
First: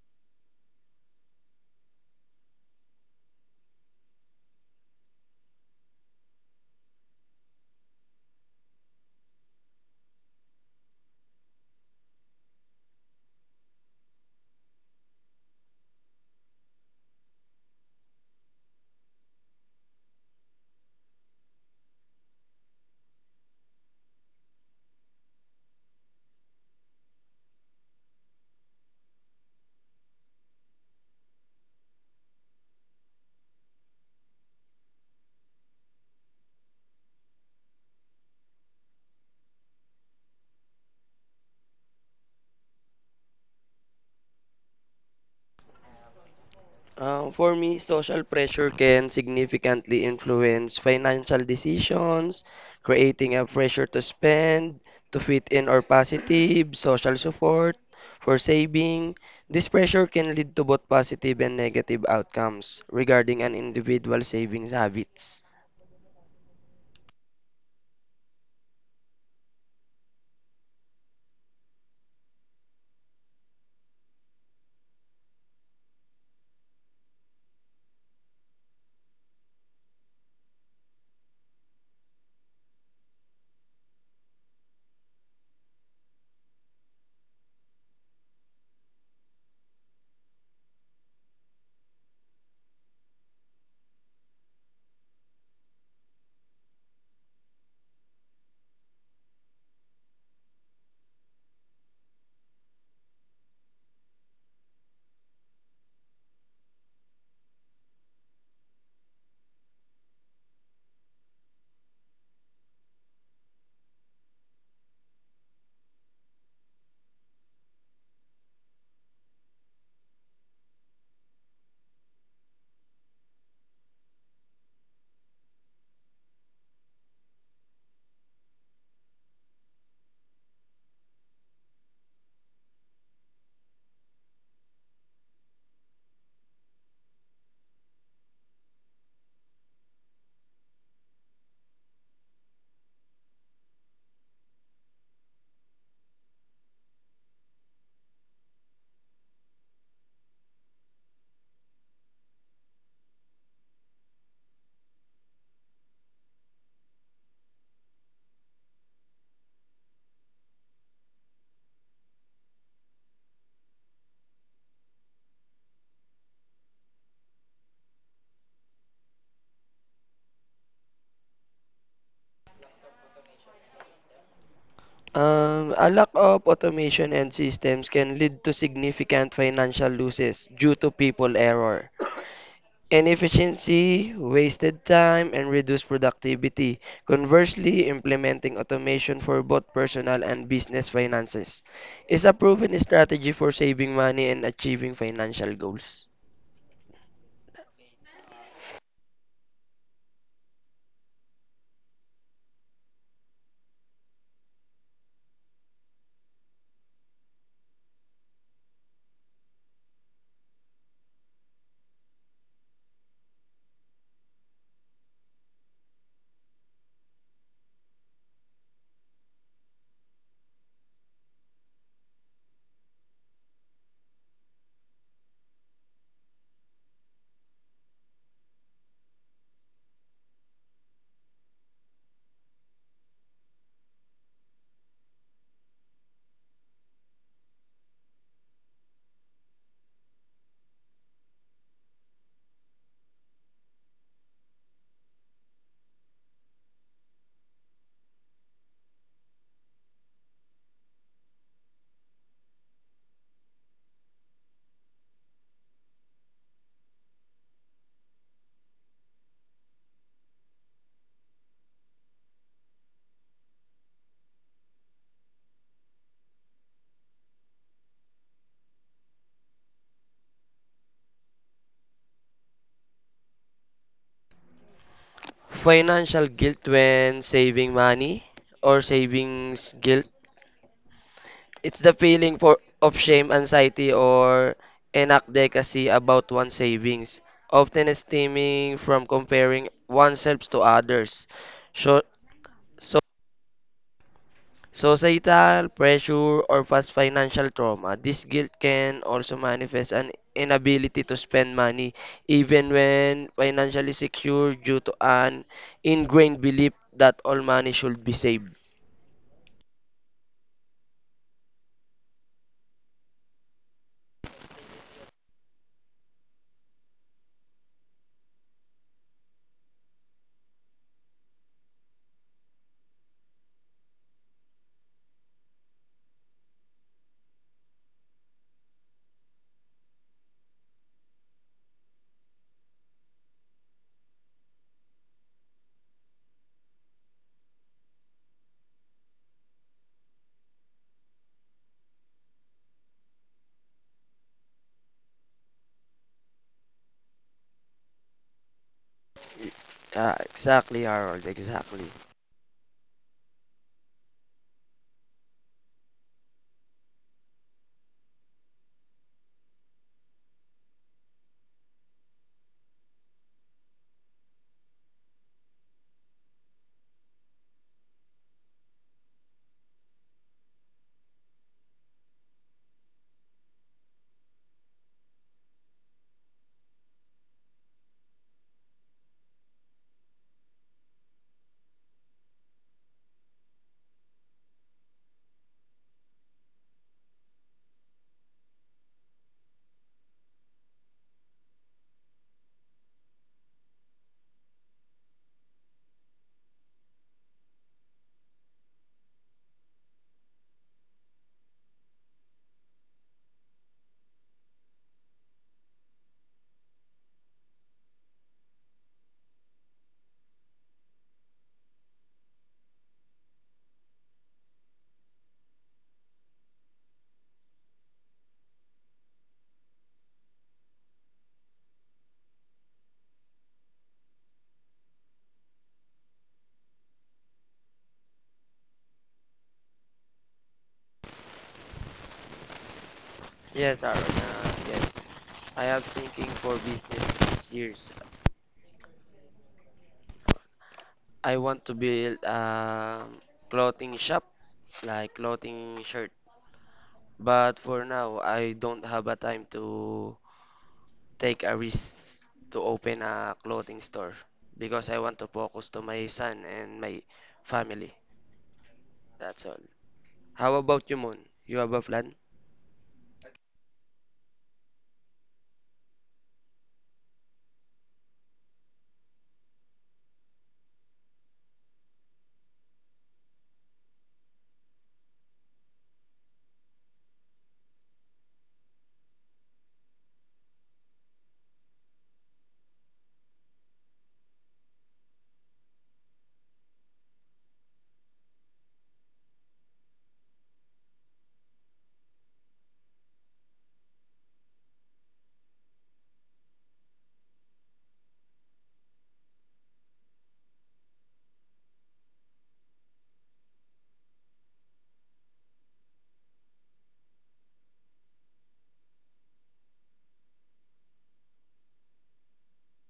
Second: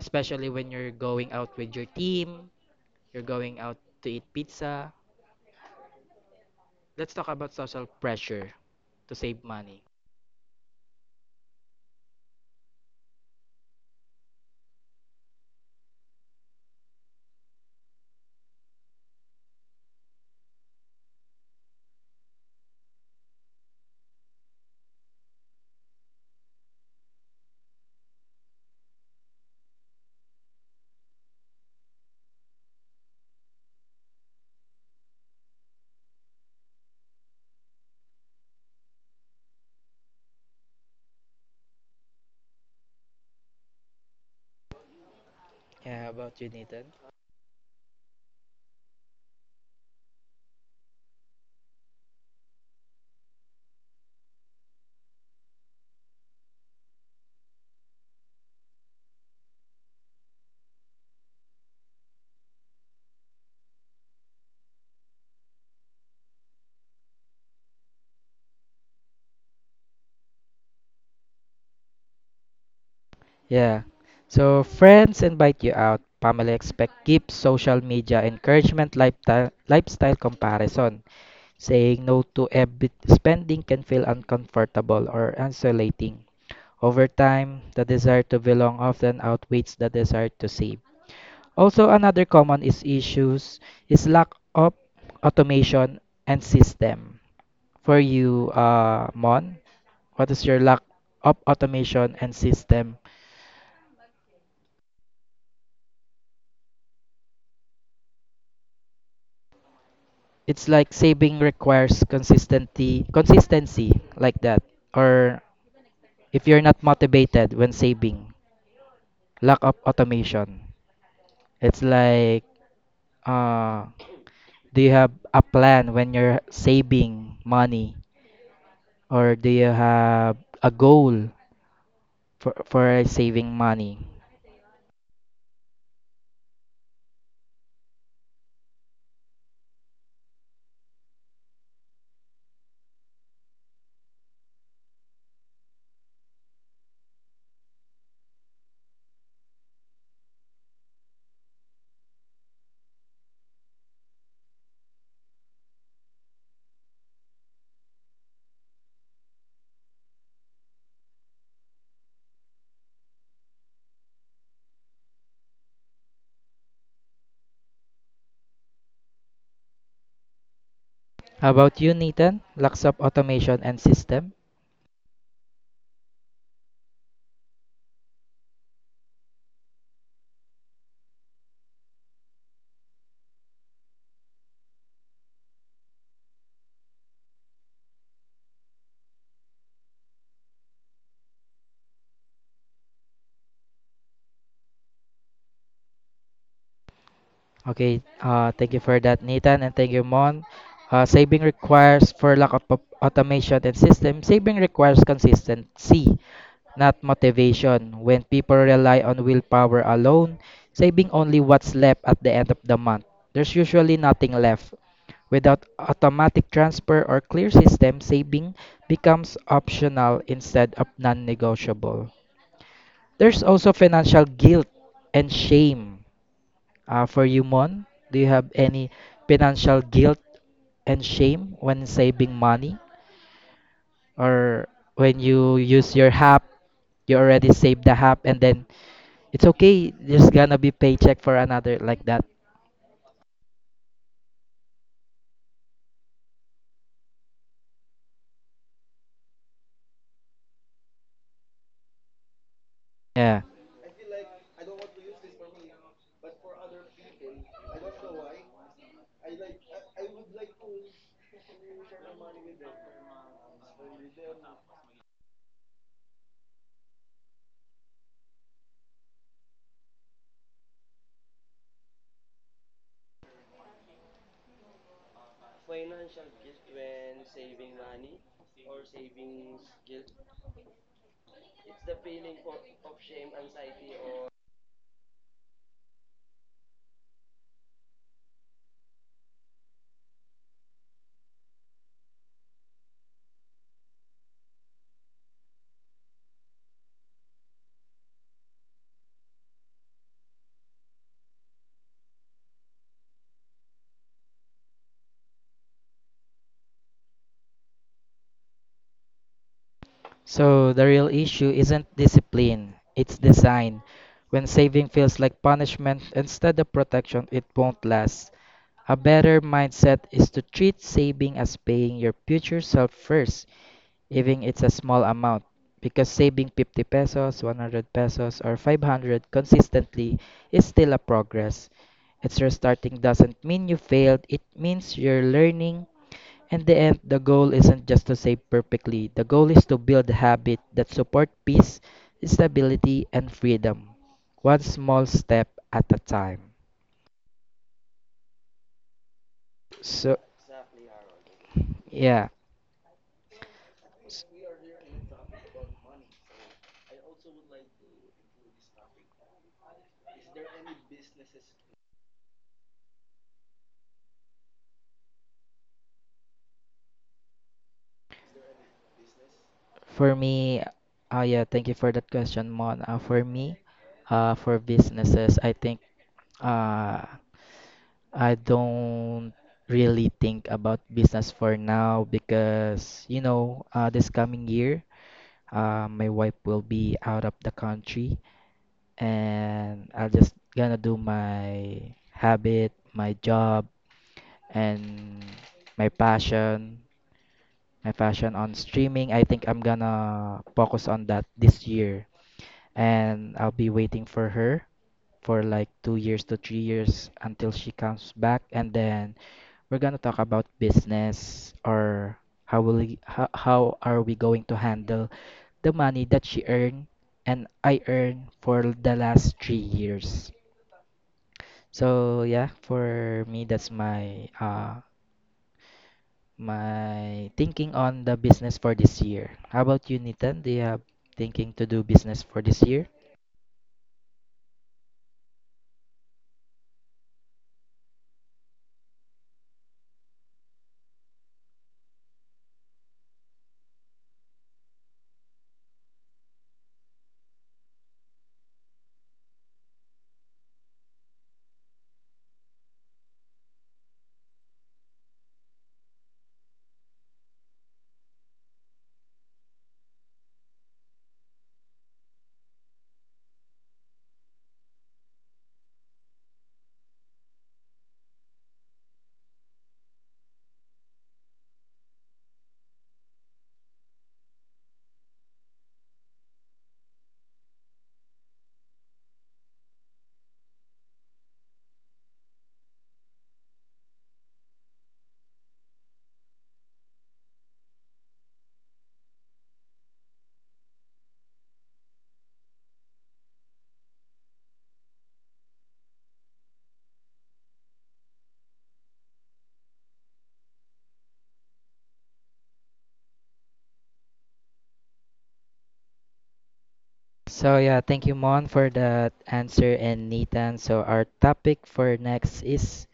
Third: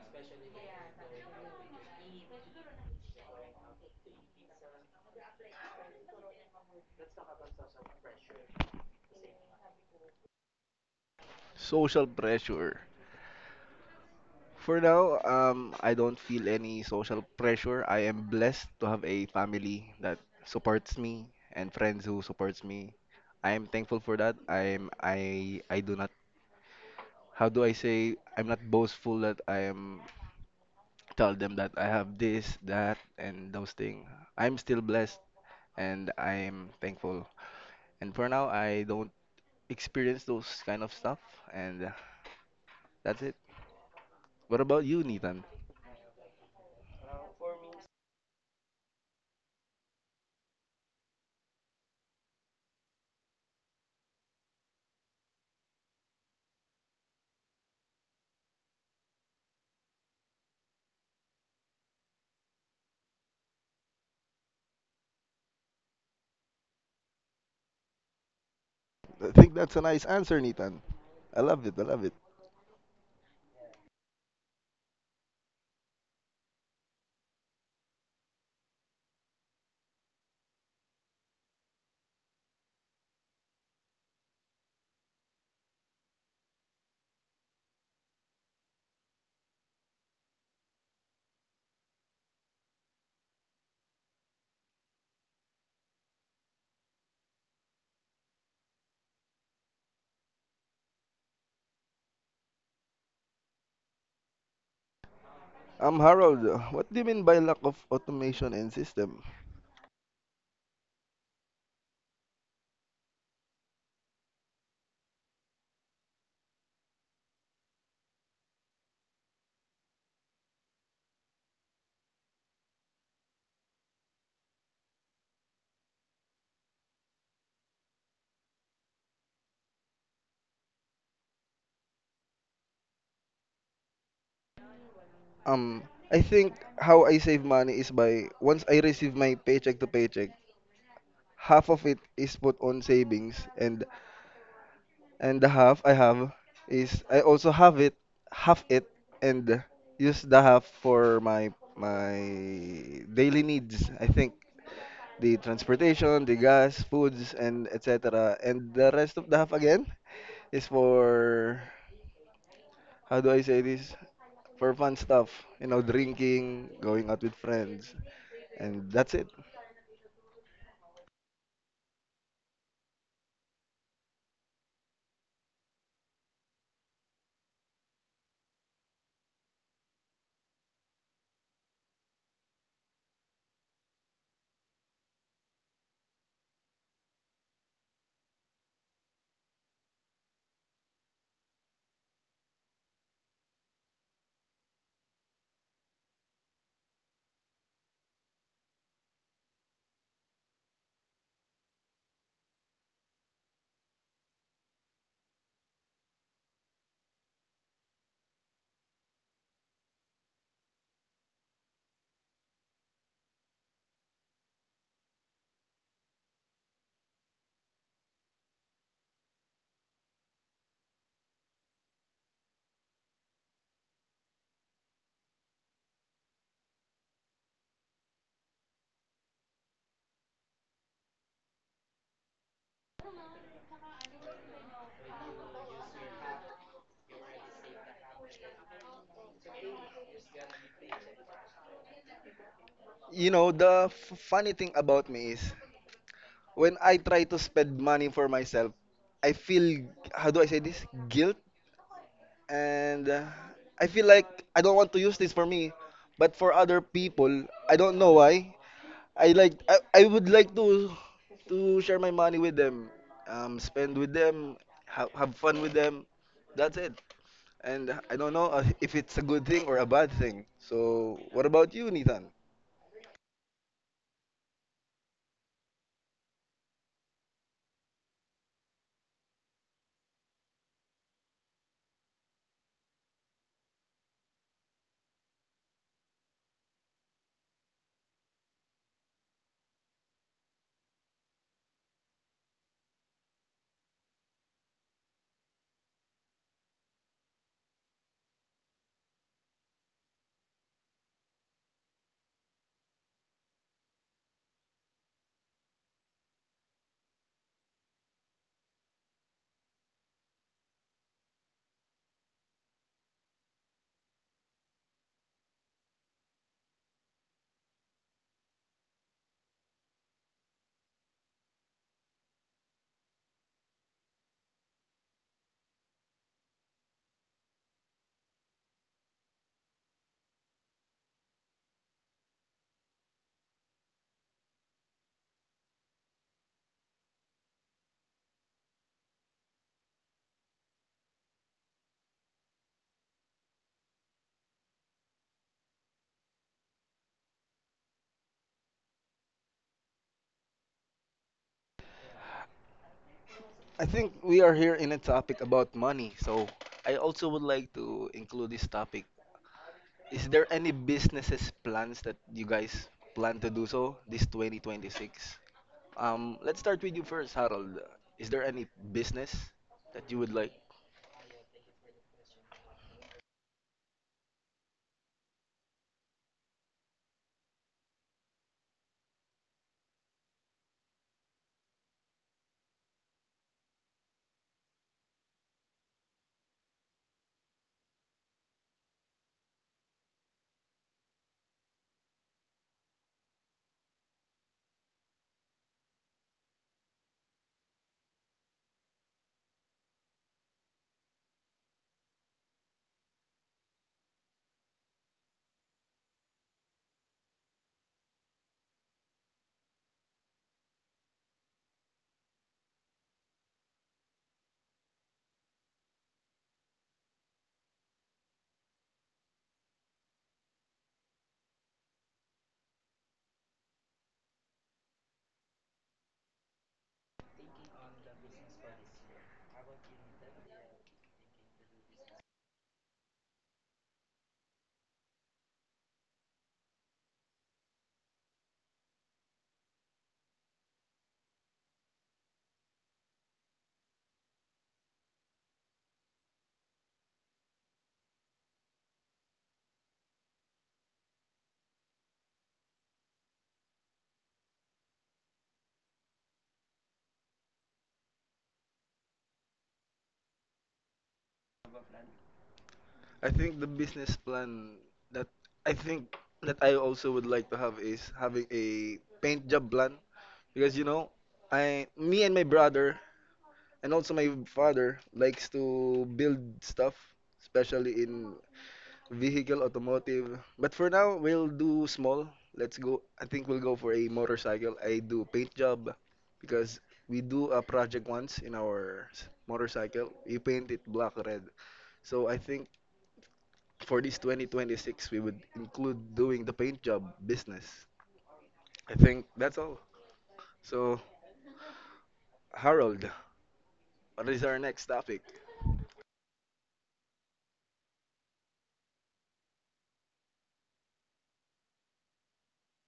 Speaker 1: especially when you're going out with your team, you're going out to eat pizza. Let's talk about social pressure to save money.
Speaker 3: Social pressure. For now, I don't feel any social pressure. I am blessed to have a family that supports me and friends who supports me. I am thankful for that. I do not, how do I say, I'm not boastful that I am tell them that I have this, that, and those things. I'm still blessed and I'm thankful. And for now I don't experience those kind of stuff, and that's it. What about you, Nathan?
Speaker 1: Yeah, how about you, Nathan?
Speaker 2: For me, social pressure can significantly influence financial decisions, creating a pressure to spend, to fit in or positive, social support, for saving. This pressure can lead to both positive and negative outcomes regarding an individual's savings habits.
Speaker 3: I think that's a nice answer, Nitan. I love it. I love it.
Speaker 1: Yeah. So friends invite you out, family expect gifts, social media encouragement, lifestyle comparison. Saying no to every spending can feel uncomfortable or isolating. Over time, the desire to belong often outweighs the desire to save. Also, another common is issues is lack of automation and system. For you, Mon, what is your lack of automation and system?
Speaker 3: Harold, what do you mean by lack of automation and system?
Speaker 1: It's like saving requires consistency like that. Or if you're not motivated when saving, lack of automation. It's like, uh, do you have a plan when you're saving money? Or do you have a goal for saving money?
Speaker 3: Um, I think how I save money is by, once I receive my paycheck to paycheck, half of it is put on savings, and the half I have is, I also have it, half it, and use the half for my daily needs. I think the transportation, the gas, foods, and etc. And the rest of the half again, it's for, how do I say this? For fun stuff, you know, drinking, going out with friends, and that's it.
Speaker 1: How about you, Nathan? Lacks of automation and system?
Speaker 2: A lack of automation and systems can lead to significant financial losses due to people error, inefficiency, wasted time, and reduced productivity. Conversely, implementing automation for both personal and business finances is a proven strategy for saving money and achieving financial goals.
Speaker 1: Okay, thank you for that, Nathan, and thank you, Mon. Saving requires, for lack of automation and system, saving requires consistency, not motivation. When people rely on willpower alone, saving only what's left at the end of the month, there's usually nothing left. Without automatic transfer or clear system, saving becomes optional instead of non negotiable. There's also financial guilt and shame. For you, Mon, do you have any financial guilt and shame when saving money? Or when you use your HAP, you already saved the HAP and then it's okay, there's gonna be paycheck for another like that.
Speaker 3: You know, the funny thing about me is when I try to spend money for myself, I feel, how do I say this? Guilt. And
Speaker 1: Yeah.
Speaker 3: I feel like I don't want to use this for me, but for other people, I don't know why. I like, I would like to share my money with them, spend with them, have fun with them. That's it. And I don't know if it's a good thing or a bad thing. So what about you, Nathan?
Speaker 2: Financial guilt when saving money or savings guilt. It's the feeling for of shame, anxiety, or inadequacy about one's savings, often stemming from comparing oneself to others. So, so Societal pressure or past financial trauma. This guilt can also manifest an inability to spend money even when financially secure due to an ingrained belief that all money should be saved.
Speaker 1: So the real issue isn't discipline, it's design. When saving feels like punishment instead of protection, it won't last. A better mindset is to treat saving as paying your future self first even it's a small amount because saving 50 pesos, 100 pesos or 500 consistently is still a progress. It's restarting doesn't mean you failed, it means you're learning. In the end, the goal isn't just to save perfectly. The goal is to build a habit that support peace, stability and freedom, one small step at a time. So,
Speaker 2: Ah, exactly, Harold, exactly.
Speaker 1: yeah,
Speaker 3: I think we are here in a topic about money. So I also would like to include this topic. Is there any businesses plans that you guys plan to do so this 2026? Let's start with you first, Harold. Is there any business that
Speaker 1: for
Speaker 3: you would like?
Speaker 1: me, yeah, thank you for that question, Mon. For me, for businesses, I think Uh, I don't really think about business for now because, you know, this coming year, my wife will be out of the country and I'll just gonna do my habit, my job, and my passion, my passion on streaming. I think I'm gonna focus on that this year and I'll be waiting for her for like 2 years to 3 years until she comes back and then we're gonna talk about business or how will we, how are we going to handle the money that she earned and I earned for the last 3 years. So yeah, for me that's my my thinking on the business for this year. How about you, Nitan? Do you have thinking to do business for this year?
Speaker 2: Yes, Harold. Yes, I am thinking for business these years. I want to build a clothing shop, like clothing shirt. But for now, I don't have a time to take a risk to open a clothing store because I want to focus to my son and my family. That's all. How about you, Moon? You have a plan?
Speaker 3: I think the business plan that I think that I also would like to have is having a paint job plan, because you know, I, me and my brother and also my father likes to build stuff, especially in vehicle automotive. But for now we'll do small, let's go, I think we'll go for a motorcycle. I do paint job because we do a project once in our motorcycle, we paint it black red. So I think for this 2026, we would include doing the paint job business. I think that's all. So, Harold, what is our next topic?
Speaker 1: So yeah, thank you Mon for that answer and Nitan. So our topic for next is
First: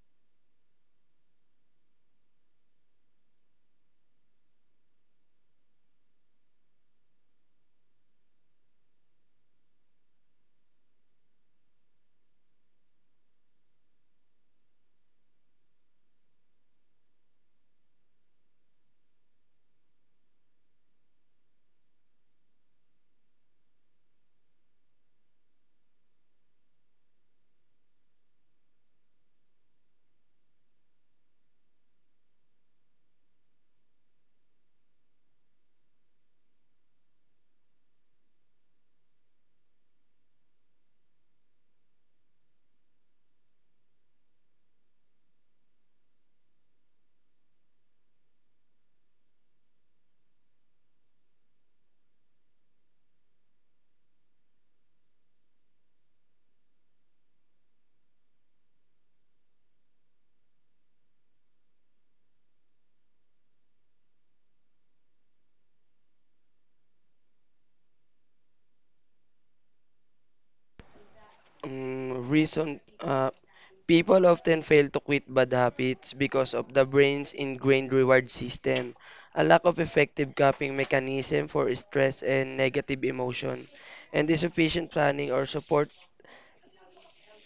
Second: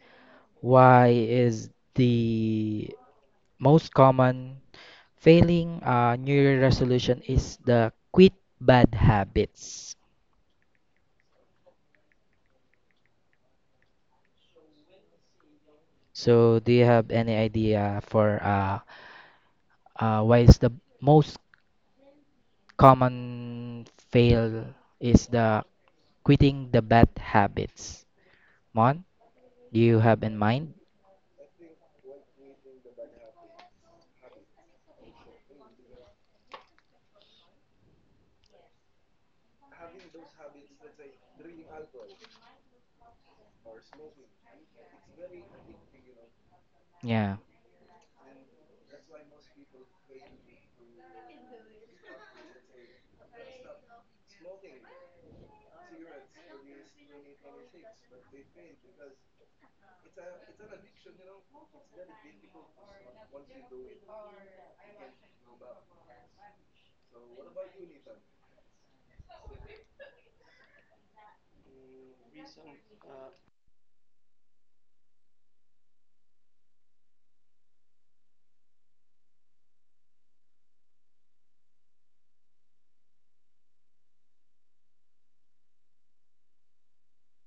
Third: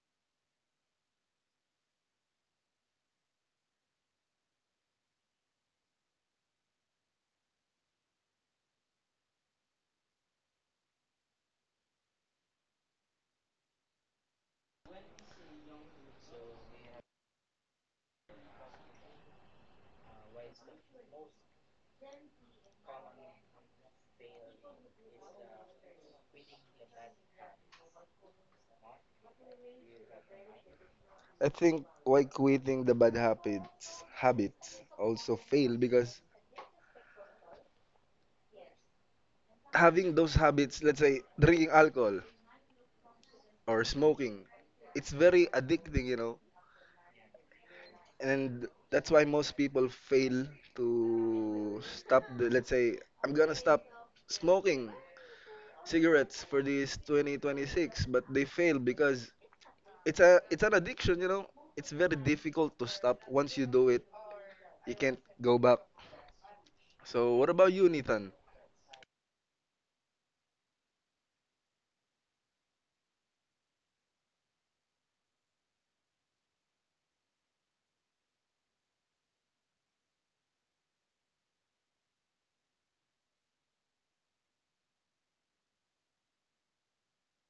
Speaker 1: why is the most common failing New Year resolution is the quit bad habits. So, do you have any idea for why is the most common fail is the quitting the bad habits? Mon, do you have in mind?
Speaker 3: I think why quitting the bad habits also fail because having those habits, let's say drinking alcohol or smoking, it's very addicting, you know.
Speaker 1: Yeah.
Speaker 3: And that's why most people fail to stop the, let's say, I'm gonna stop smoking cigarettes for this 2026, but they fail because it's an addiction, you know. It's very difficult to stop. Once you do it, you can't go back. So what about you, Nathan?
Speaker 2: Reason People often fail to quit bad habits because of the brain's ingrained reward system, a lack of effective coping mechanism for stress and negative emotion, and insufficient planning or support.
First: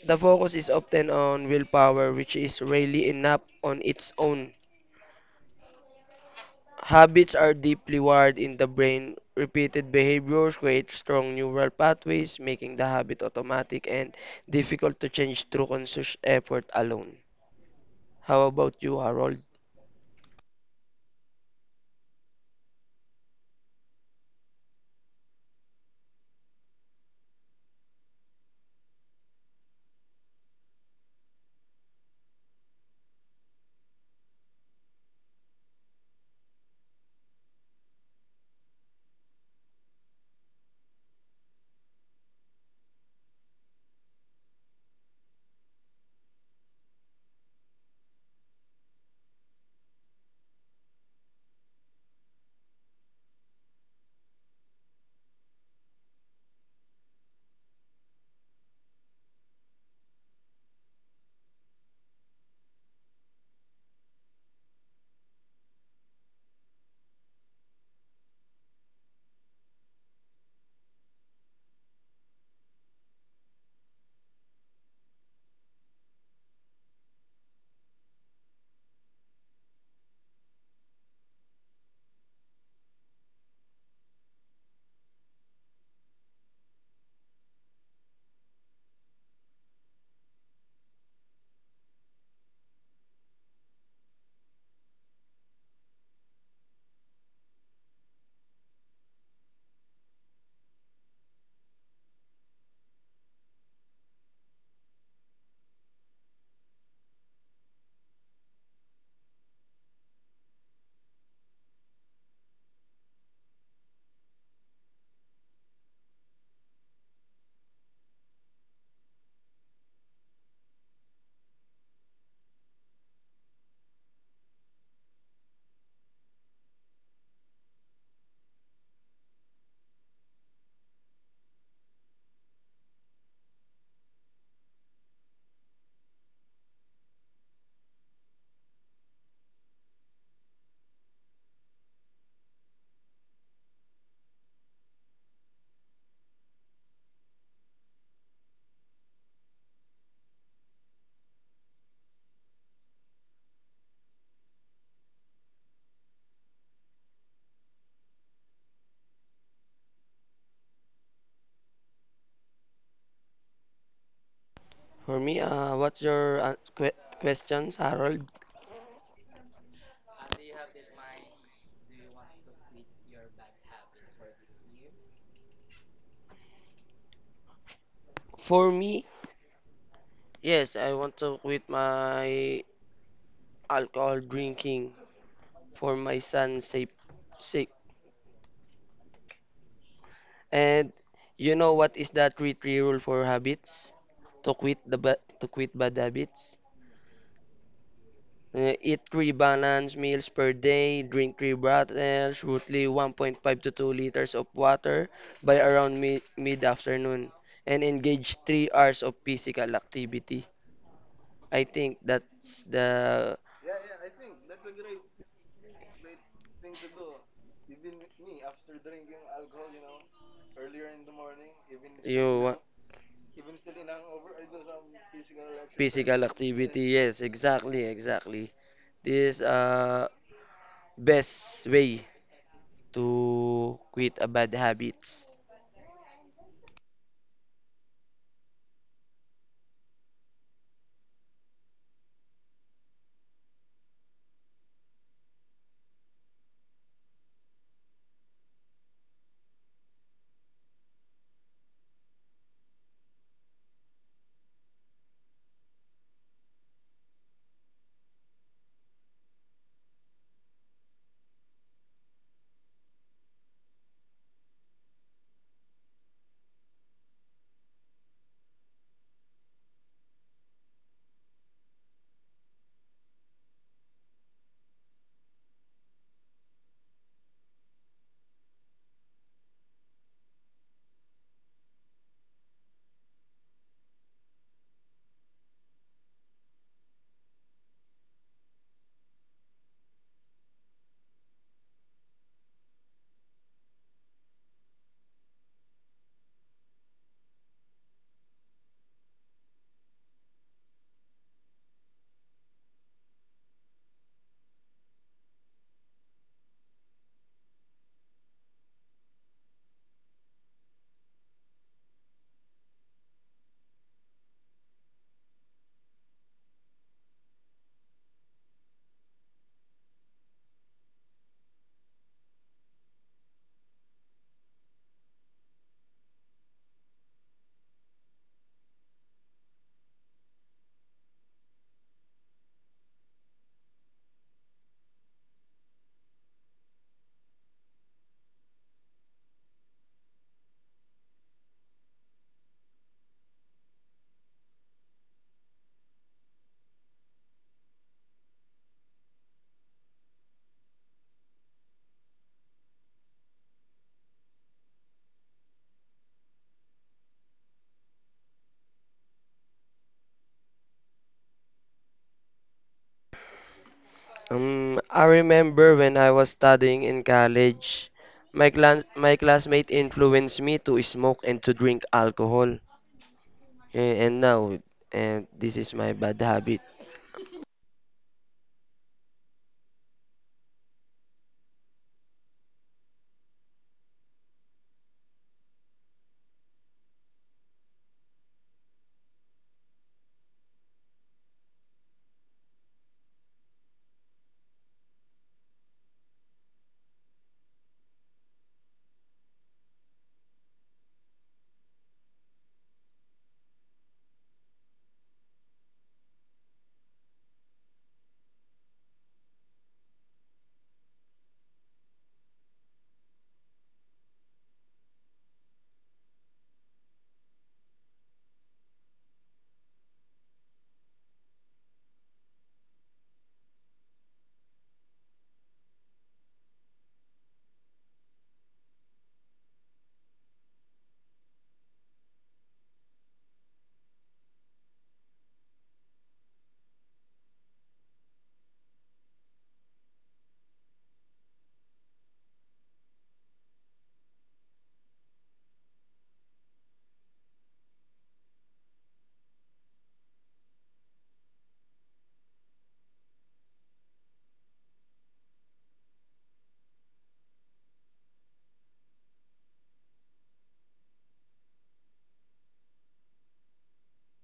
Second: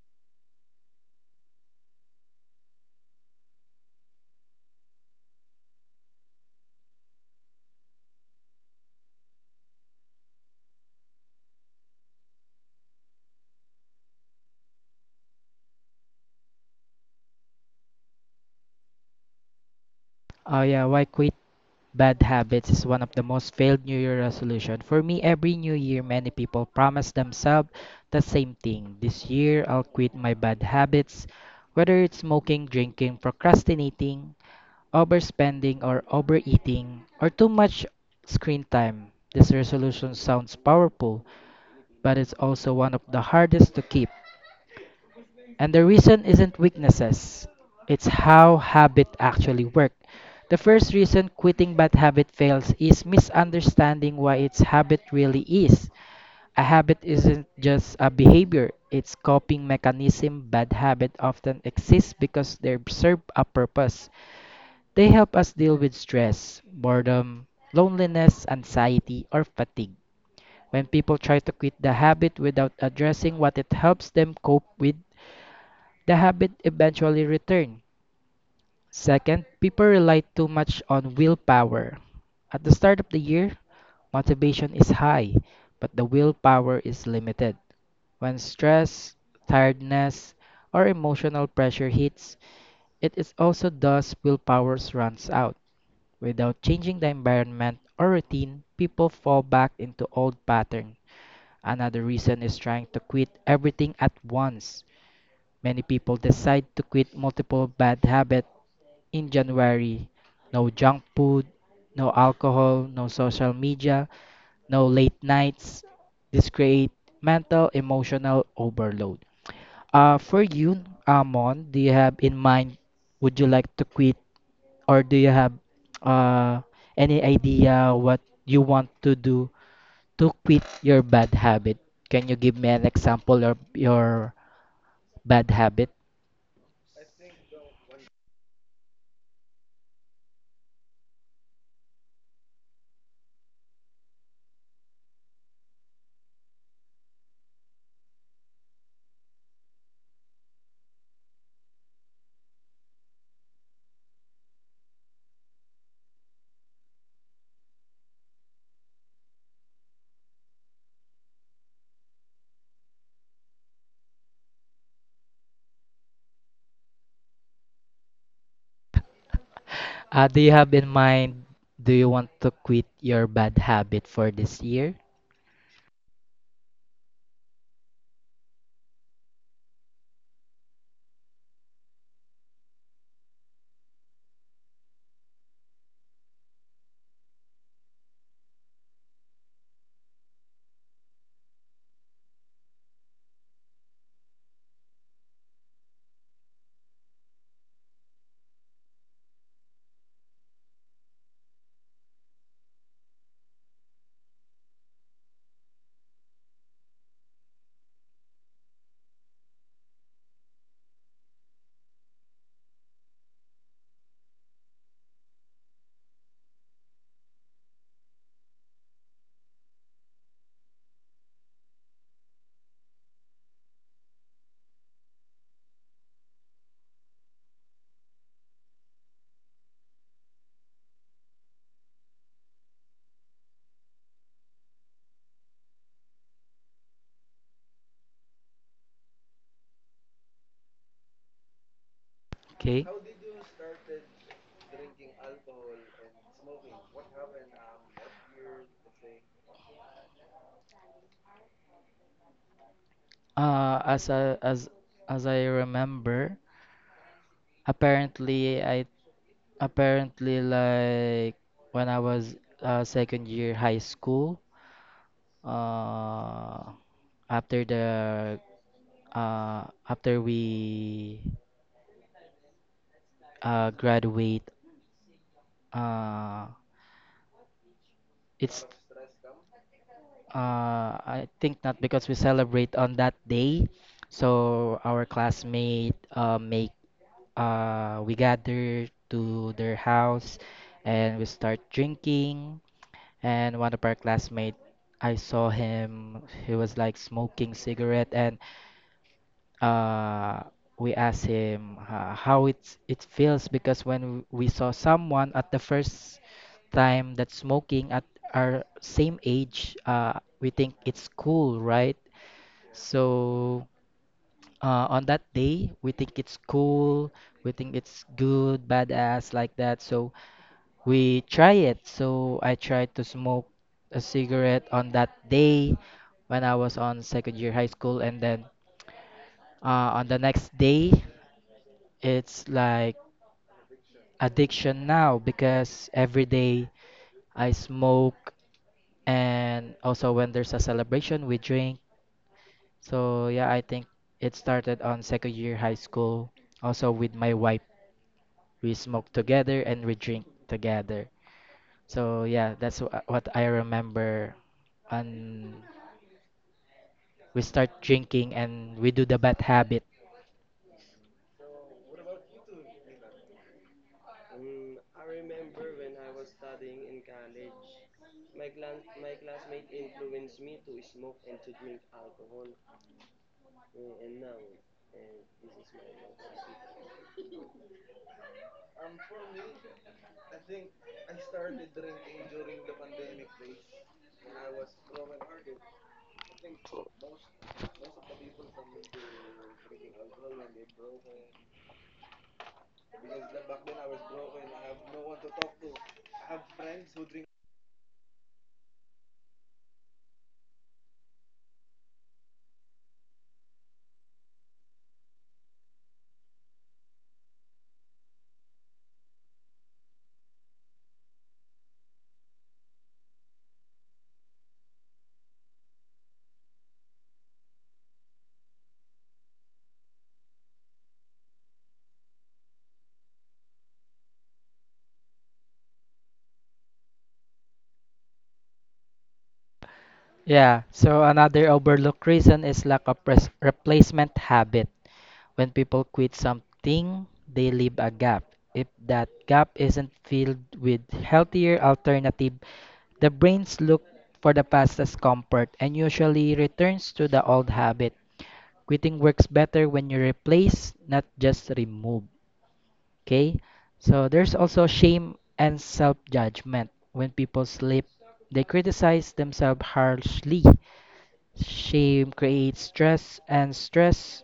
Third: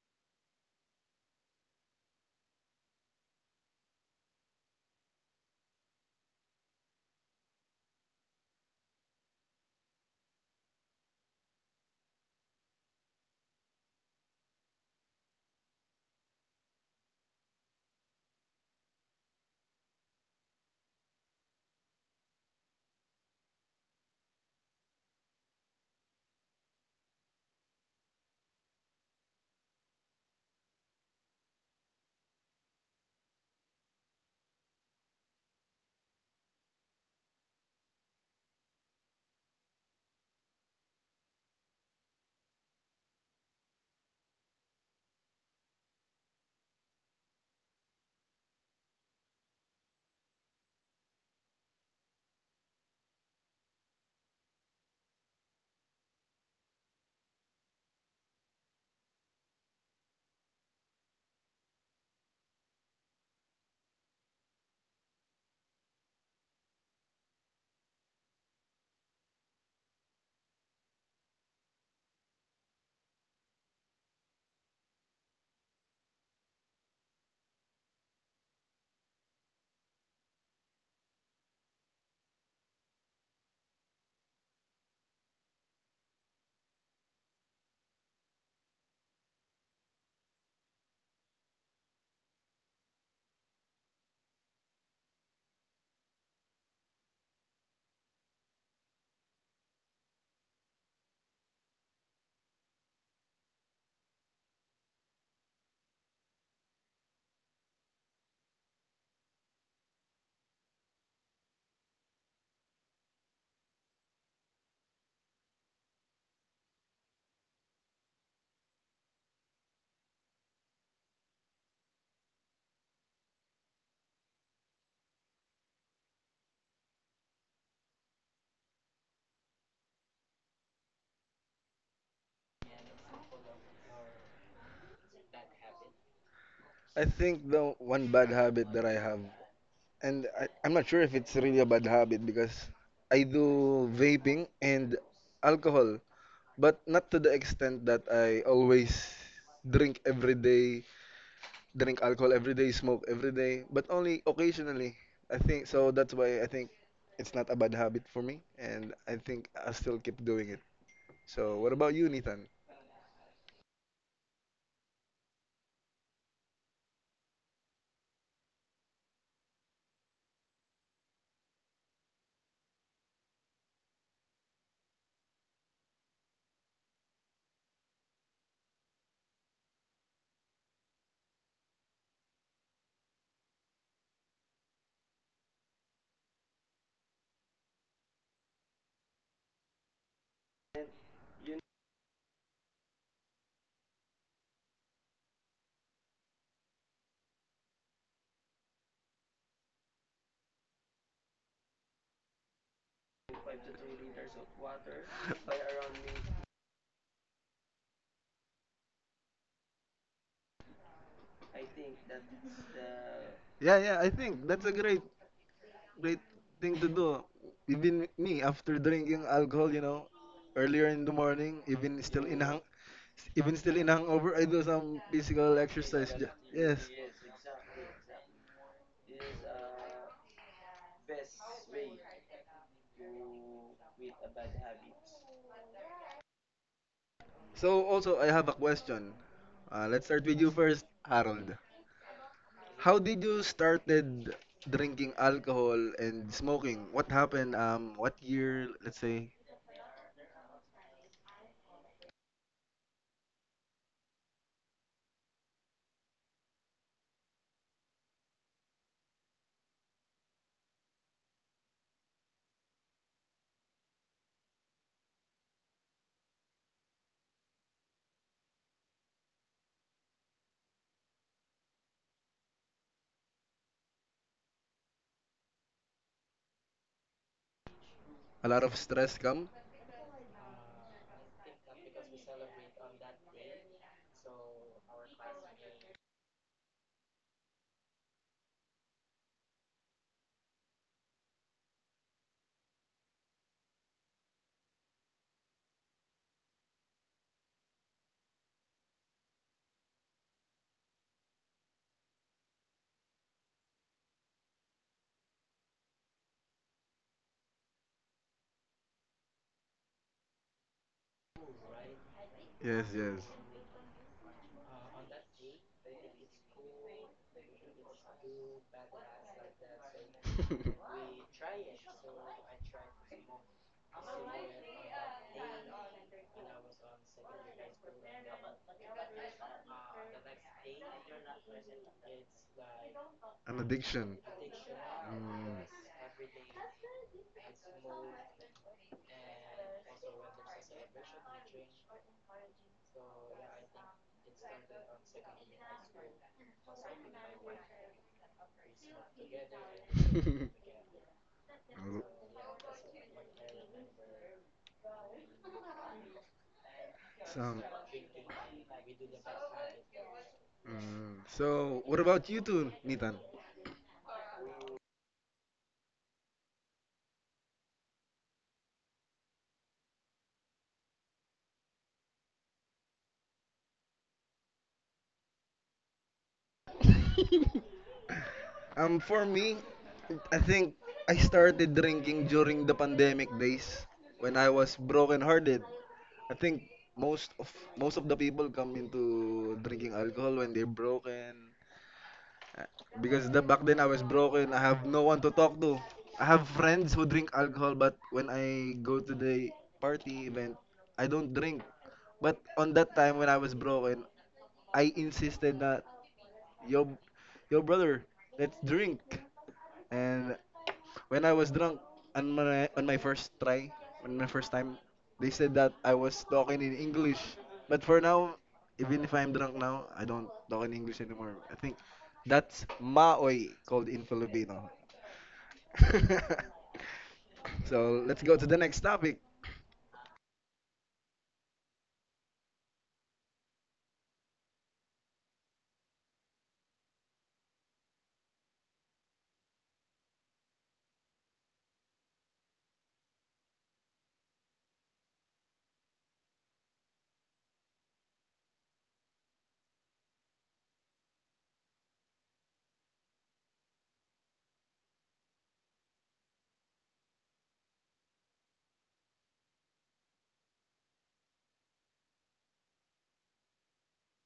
Speaker 2: The focus is often on willpower, which is rarely enough on its own. Habits are deeply wired in the brain. Repeated behaviors create strong neural pathways, making the habit automatic and difficult to change through conscious effort alone. How about you, Harold?
Speaker 1: Oh yeah, why quit? Bad habits is one of the most failed New Year resolution. For me, every New Year, many people promise themselves the same thing. This year, I'll quit my bad habits, whether it's smoking, drinking, procrastinating, overspending, or overeating, or too much screen time. This resolution sounds powerful, but it's also one of the hardest to keep. And the reason isn't weaknesses, it's how habit actually work. The first reason quitting bad habit fails is misunderstanding what its habit really is. A habit isn't just a behavior, it's coping mechanism. Bad habit often exists because they serve a purpose. They help us deal with stress, boredom, loneliness, anxiety, or fatigue. When people try to quit the habit without addressing what it helps them cope with, the habit eventually returned. Second, people rely too much on willpower. At the start of the year, motivation is high, but the willpower is limited. When stress, tiredness, or emotional pressure hits, it is also thus willpower runs out. Without changing the environment or routine, people fall back into old patterns. Another reason is trying to quit everything at once. Many people decide to quit multiple bad habits in January. No junk food, no alcohol, no social media, no late nights. This create mental emotional overload. For you, Amon, do you have in mind would you like to quit or do you have uh, any idea what you want to do to quit your bad habit? Can you give me an example of your bad habit?
Speaker 3: I think the one bad habit that I have, and I'm not sure if it's really a bad habit because I do vaping and alcohol, but not to the extent that I always drink every day, drink alcohol every day, smoke every day, but only occasionally. I think so. That's why I think it's not a bad habit for me, and I think I still keep doing it. So what about you, Nathan?
Speaker 2: For me, what's your questions, Harold?
Speaker 1: Do you have in mind do you want to quit your bad habit for this year?
Speaker 2: For me, yes, I want to quit my alcohol drinking for my son's safe sake. And you know what is the three-three rule for habits? To quit bad habits. Eat three balanced meals per day, drink three bottles, roughly 1.5 to 2 liters of water by around mid-afternoon, and engage 3 hours of physical activity. I think that's the
Speaker 3: Yeah, yeah, I think that's a great thing to do. Even me, after drinking alcohol, you know, earlier in the morning,
Speaker 2: you wa-
Speaker 3: even still in hangover, I do some physical exercise.
Speaker 2: physical
Speaker 3: Ju- Yes.
Speaker 2: activity. Yes, exactly, exactly. This best way to quit a bad habits.
Speaker 3: So also, I have a question. Let's start with you first, Harold.
Speaker 1: Okay.
Speaker 3: How did you started drinking alcohol and smoking? What happened? What year? Let's say
Speaker 1: Uh, as I, as as I remember, apparently I apparently like when I was second year high school, uh, after the uh, after we graduate, uh,
Speaker 3: a lot
Speaker 1: it's
Speaker 3: of stress come.
Speaker 1: I think not because we celebrate on that day, so our classmate make we gather to their house and we start drinking. And one of our classmates, I saw him, he was like smoking cigarette, and uh, we asked him how it feels because when we saw someone at the first time that smoking at our same age, we think it's cool, right?
Speaker 3: Yes, yes.
Speaker 1: So on that day we think it's cool, we think it's good badass like that, so we try it, so I tried to smoke a cigarette on that day when I was on second year high school, and then on the next day it's like
Speaker 3: An addiction.
Speaker 1: addiction now because every day I smoke, and also when there's a celebration we drink. So yeah, I think it started on second year high school, also with my wife we smoke together and we drink
Speaker 3: Mm.
Speaker 1: together. So yeah, that's what I remember. And we
Speaker 3: So,
Speaker 1: start drinking and we do the bad habit.
Speaker 3: mm, so what about you two, Nathan?
Speaker 2: I remember when I was studying in college, my classmate influenced me to smoke and to drink alcohol. And now, and this is my bad habit.
Speaker 3: For me, I think I started drinking during the pandemic days when I was broken-hearted. I think most of the people come into drinking alcohol when they're broken. Because the back then I was broken. I have no one to talk to. I have friends who drink alcohol, but when I go to the party event, I don't drink. But on that time when I was broken, I insisted that yo, yo brother, let's drink. And when I was drunk on my first try, on my first time, they said that I was talking in English. But for now, even if I'm drunk now, I don't talk in English anymore. I think that's maoy called in Filipino. So let's go to the next topic.
Speaker 1: Yeah, so another overlooked reason is lack of replacement habit. When people quit something, they leave a gap. If that gap isn't filled with healthier alternative, the brains look for the fastest comfort and usually returns to the old habit. Quitting works better when you replace, not just remove. Okay? So there's also shame and self judgment. When people sleep, they criticize themselves harshly. Shame creates stress, and stress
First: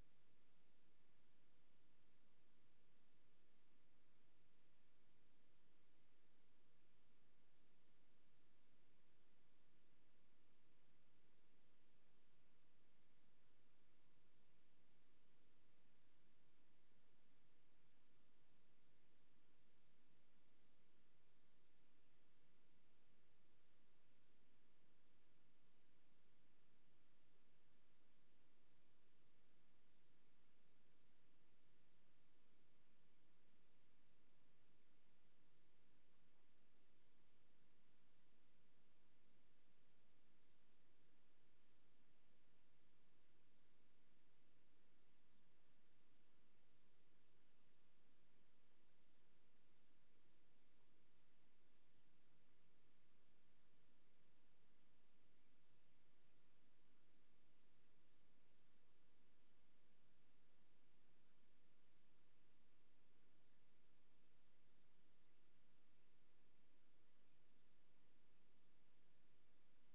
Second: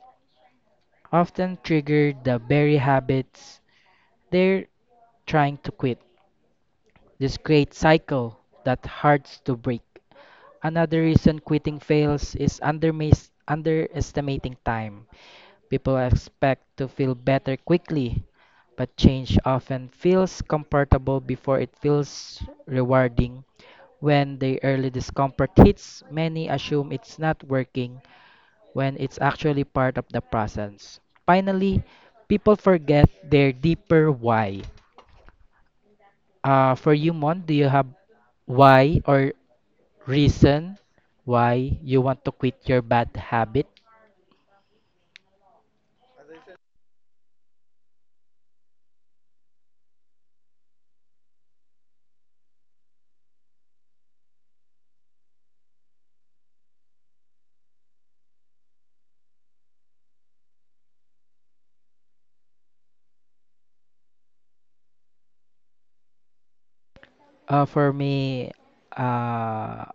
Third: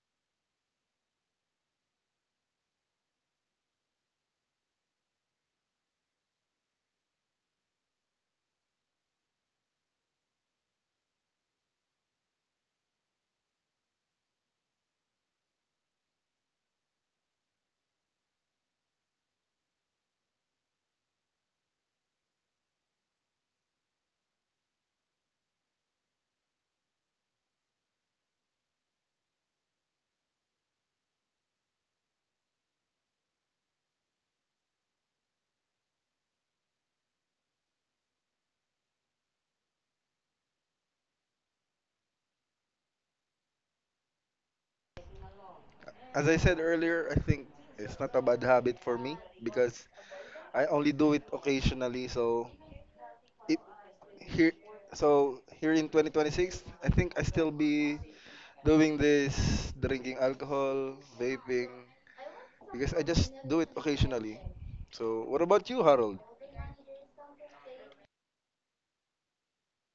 Speaker 1: often triggers the very habits they're trying to quit. This creates a cycle that hurts to break. Another reason quitting fails is underestimating time. People expect to feel better quickly, but change often feels comfortable before it feels rewarding. When the early discomfort hits, many assume it's not working when it's actually part of the process. Finally, people forget their deeper why. For you, Mon, do you have why or reason why you want to quit your bad habit?
Speaker 3: As I said earlier, I think it's not a bad habit for me because I only do it occasionally. So it, here, so here in 2026 I think I still be doing this drinking alcohol vaping because I just do it occasionally. So what about you, Harold?
Speaker 1: For me, uh,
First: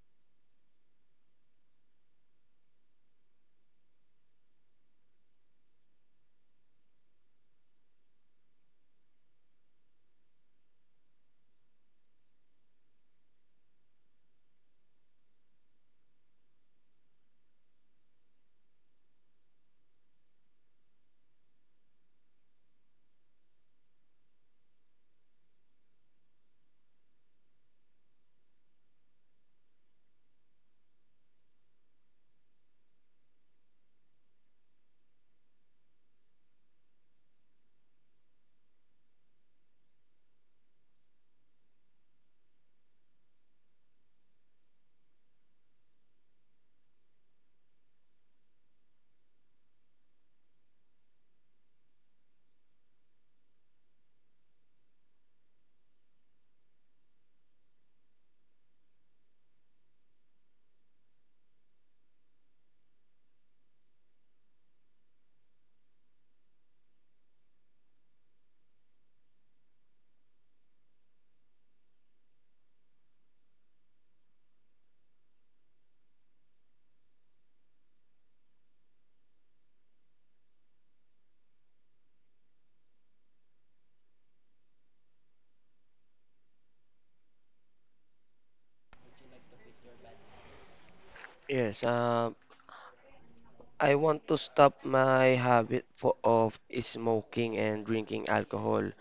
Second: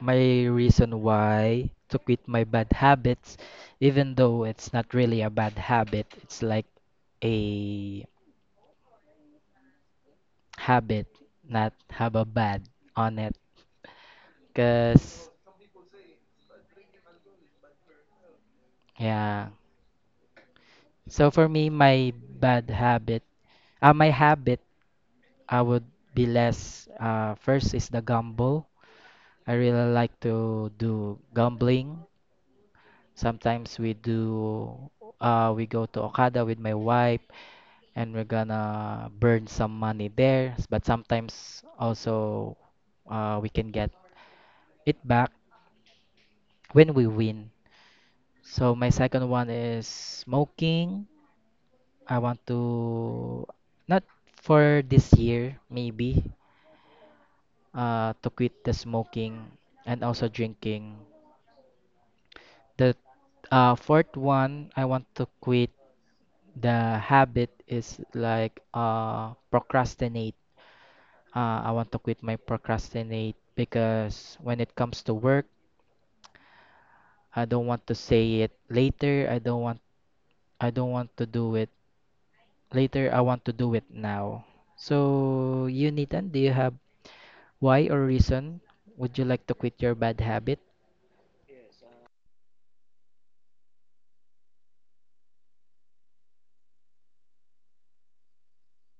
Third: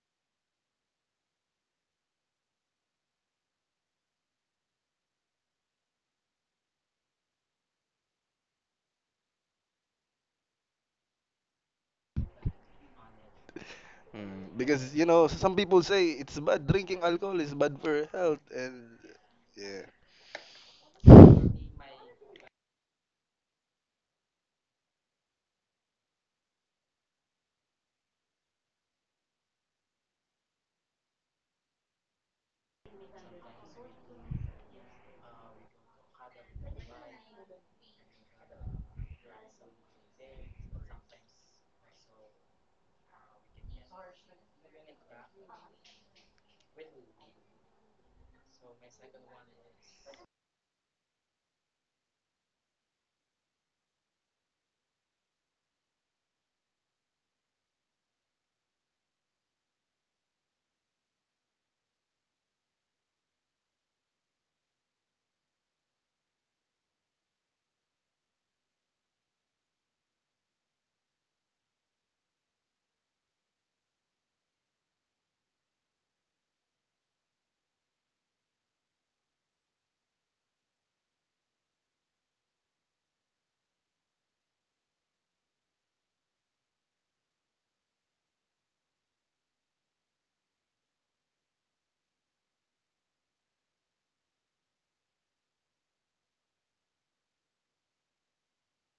Speaker 1: my reason why to quit my bad habits, even though it's not really a bad habit, it's like a habit not have a bad on it.
Speaker 3: Mm. Because, you know,
Speaker 1: Cause
Speaker 3: some people say it's bad, drinking alcohol is bad for health and
Speaker 1: yeah.
Speaker 3: yeah,
Speaker 1: So for me, my bad habit, my habit, I would be less. First is the gamble. I really like to do gambling. Sometimes we do. We go to Okada with my wife, and we're gonna burn some money there. But sometimes also we can get it back when we win. So my second one is smoking. I want to not for this year maybe to quit the smoking and also drinking. The fourth one I want to quit the habit is like procrastinate. I want to quit my procrastinate because when it comes to work, I don't want to say it later. I don't want to do it later. I want to do it now. So, you Nathan, do you have why or reason would you like to quit your bad habit?
Speaker 2: Yes, I want to stop my habit for, of smoking and drinking alcohol.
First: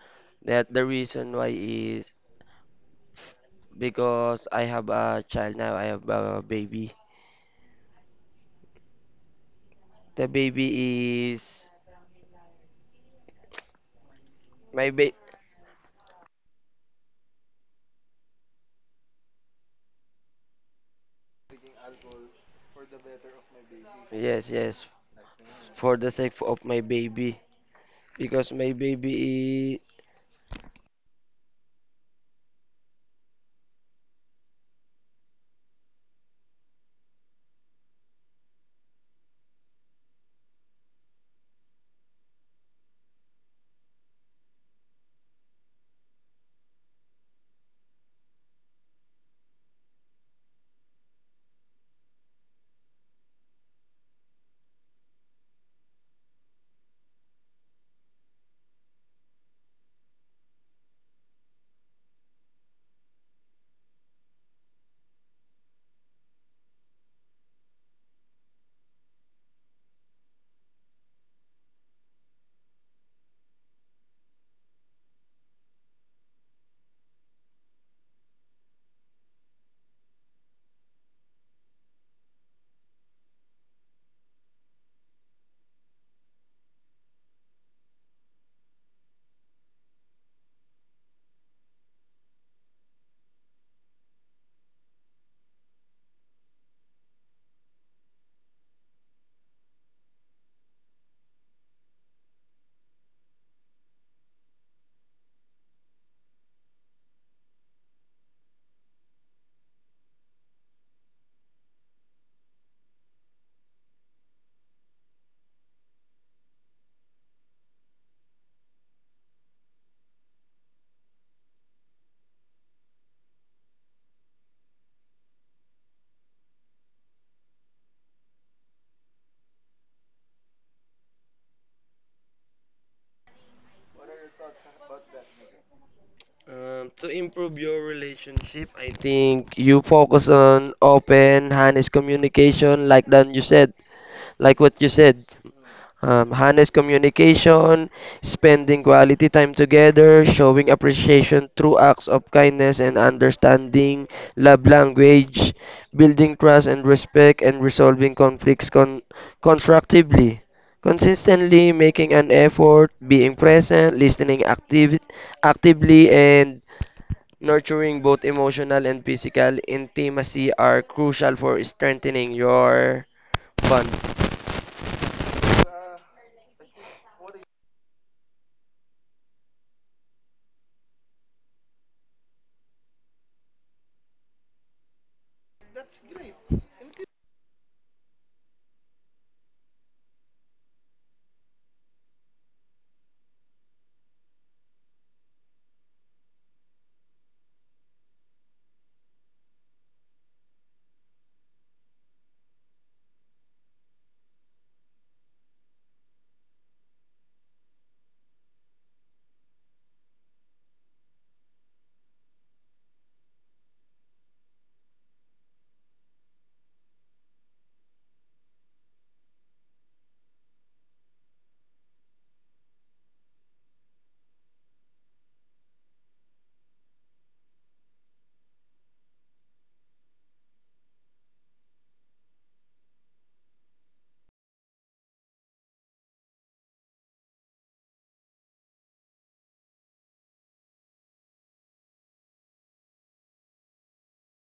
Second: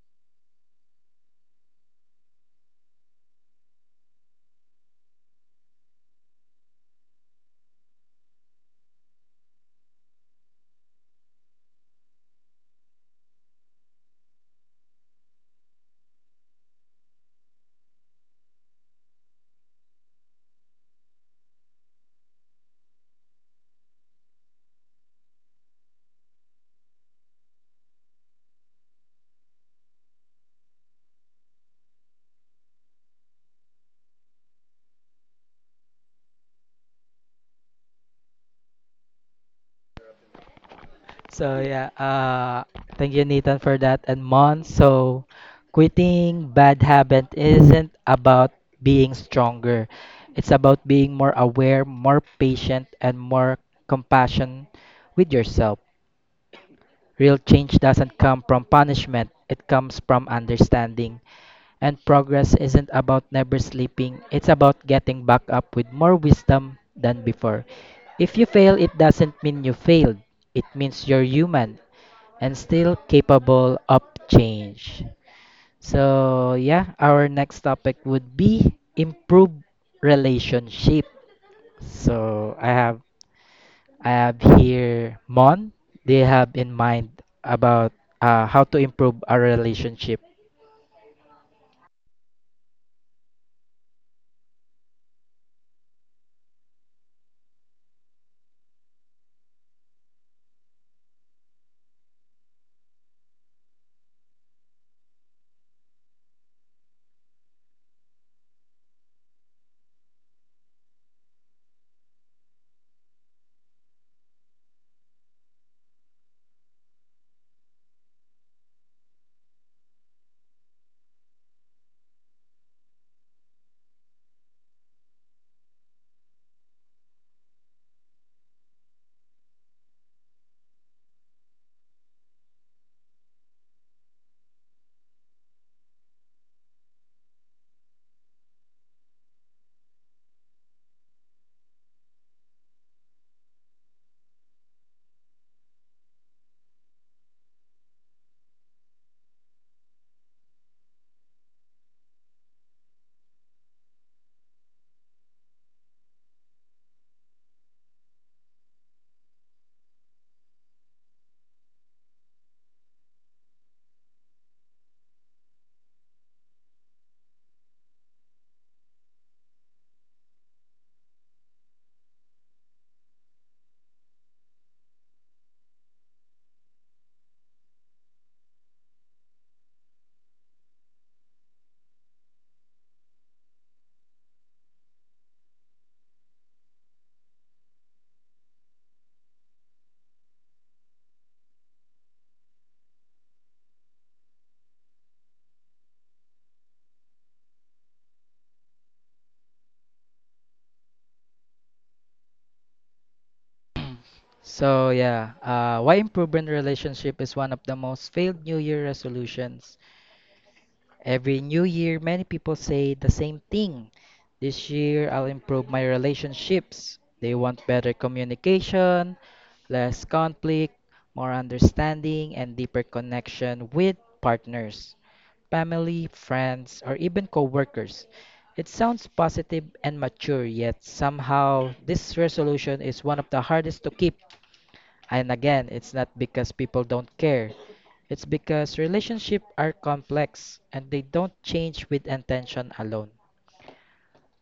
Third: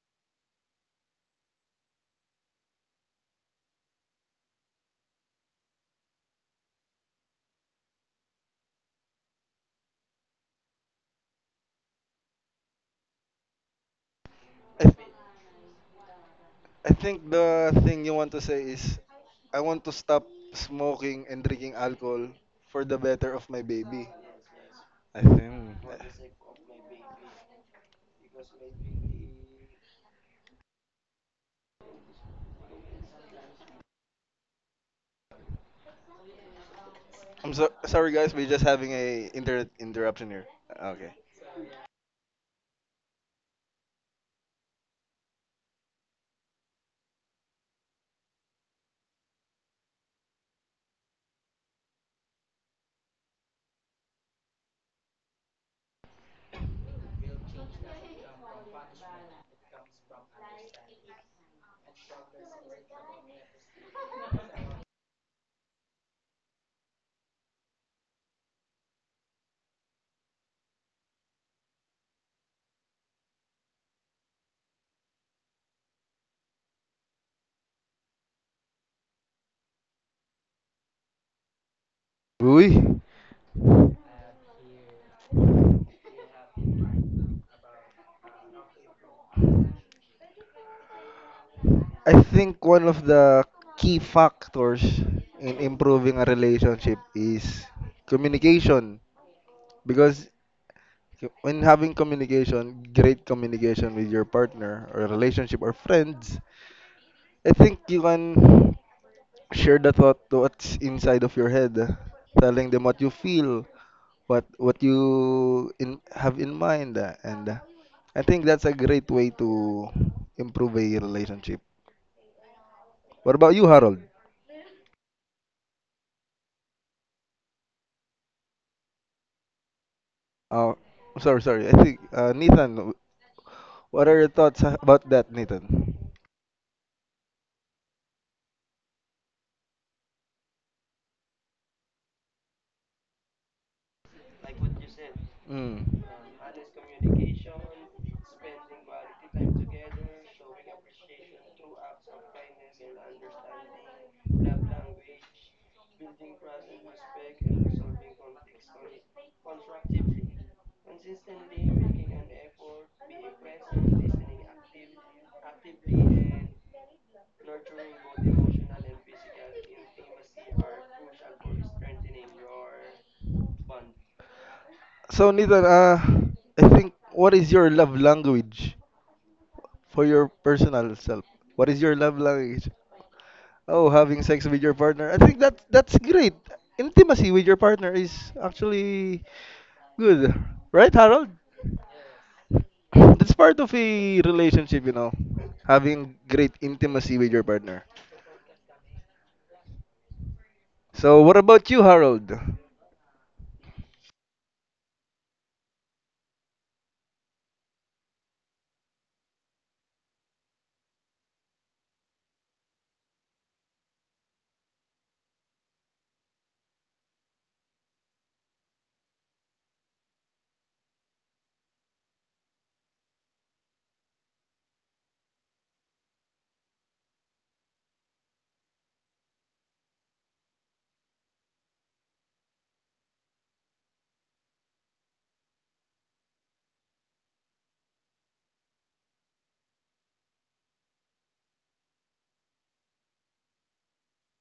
Speaker 2: That the reason why is because I have a child now. I have a baby. The baby is
Speaker 3: i,
Speaker 2: my
Speaker 3: th-
Speaker 2: ba-
Speaker 3: I think the thing you want to say is, I want to stop smoking and drinking alcohol for the better of my baby,
Speaker 2: Yes, yes,
Speaker 3: I think.
Speaker 2: for the sake of my baby because
Speaker 3: I'm so sorry, guys. We're just having a internet interruption here. Okay.
Speaker 1: So yeah, thank you, Nathan, for that. And Mon, so quitting bad habit isn't about being stronger. It's about being more aware, more patient, and more compassion with yourself. Real change doesn't come from punishment. It comes from understanding. And progress isn't about never sleeping. It's about getting back up with more wisdom than before. If you fail, it doesn't mean you failed. It means you're human and still capable of change. So, yeah, our next topic would be improve relationship. So,
Speaker 3: Uy,
Speaker 1: I have here Mon. They have in mind about how to improve our relationship.
Speaker 3: I think one of the key factors in improving a relationship is communication. Because when having communication, great communication with your partner or relationship or friends, I think you can share the thought to what's inside of your head, telling them what you feel, what you in have in mind, and I think that's a great way to improve a relationship. What about you, Harold? Uh, sorry. I think Nathan. What are your thoughts about that, Nathan?
Speaker 2: to improve your relationship I think you focus on open honest communication like dan you said like what you said.
Speaker 3: Mm.
Speaker 2: Honest communication, spending quality time together, showing appreciation through acts of kindness and understanding, love language, building trust and respect, and resolving conflicts constructively. Consistently making an effort, being present, listening actively, and nurturing both emotional and physical intimacy are crucial for strengthening your bond.
Speaker 3: So, Nathan, I think what is your love language for your personal self? What is your love language? Oh, having sex with your partner. I think that's great. Intimacy with your partner is actually good, right, Harold? That's part of a relationship, you know, having great intimacy with your partner. So, what about you, Harold?
Speaker 1: So, yeah, why improving relationship is one of the most failed New Year resolutions. Every new year, many people say the same thing. This year, I'll improve my relationships. They want better communication, less conflict, more understanding, and deeper connection with partners, family, friends, or even coworkers. It sounds positive and mature, yet somehow this resolution is one of the hardest to keep and again, it's not because people don't care. It's because relationships are complex and they don't change with intention alone.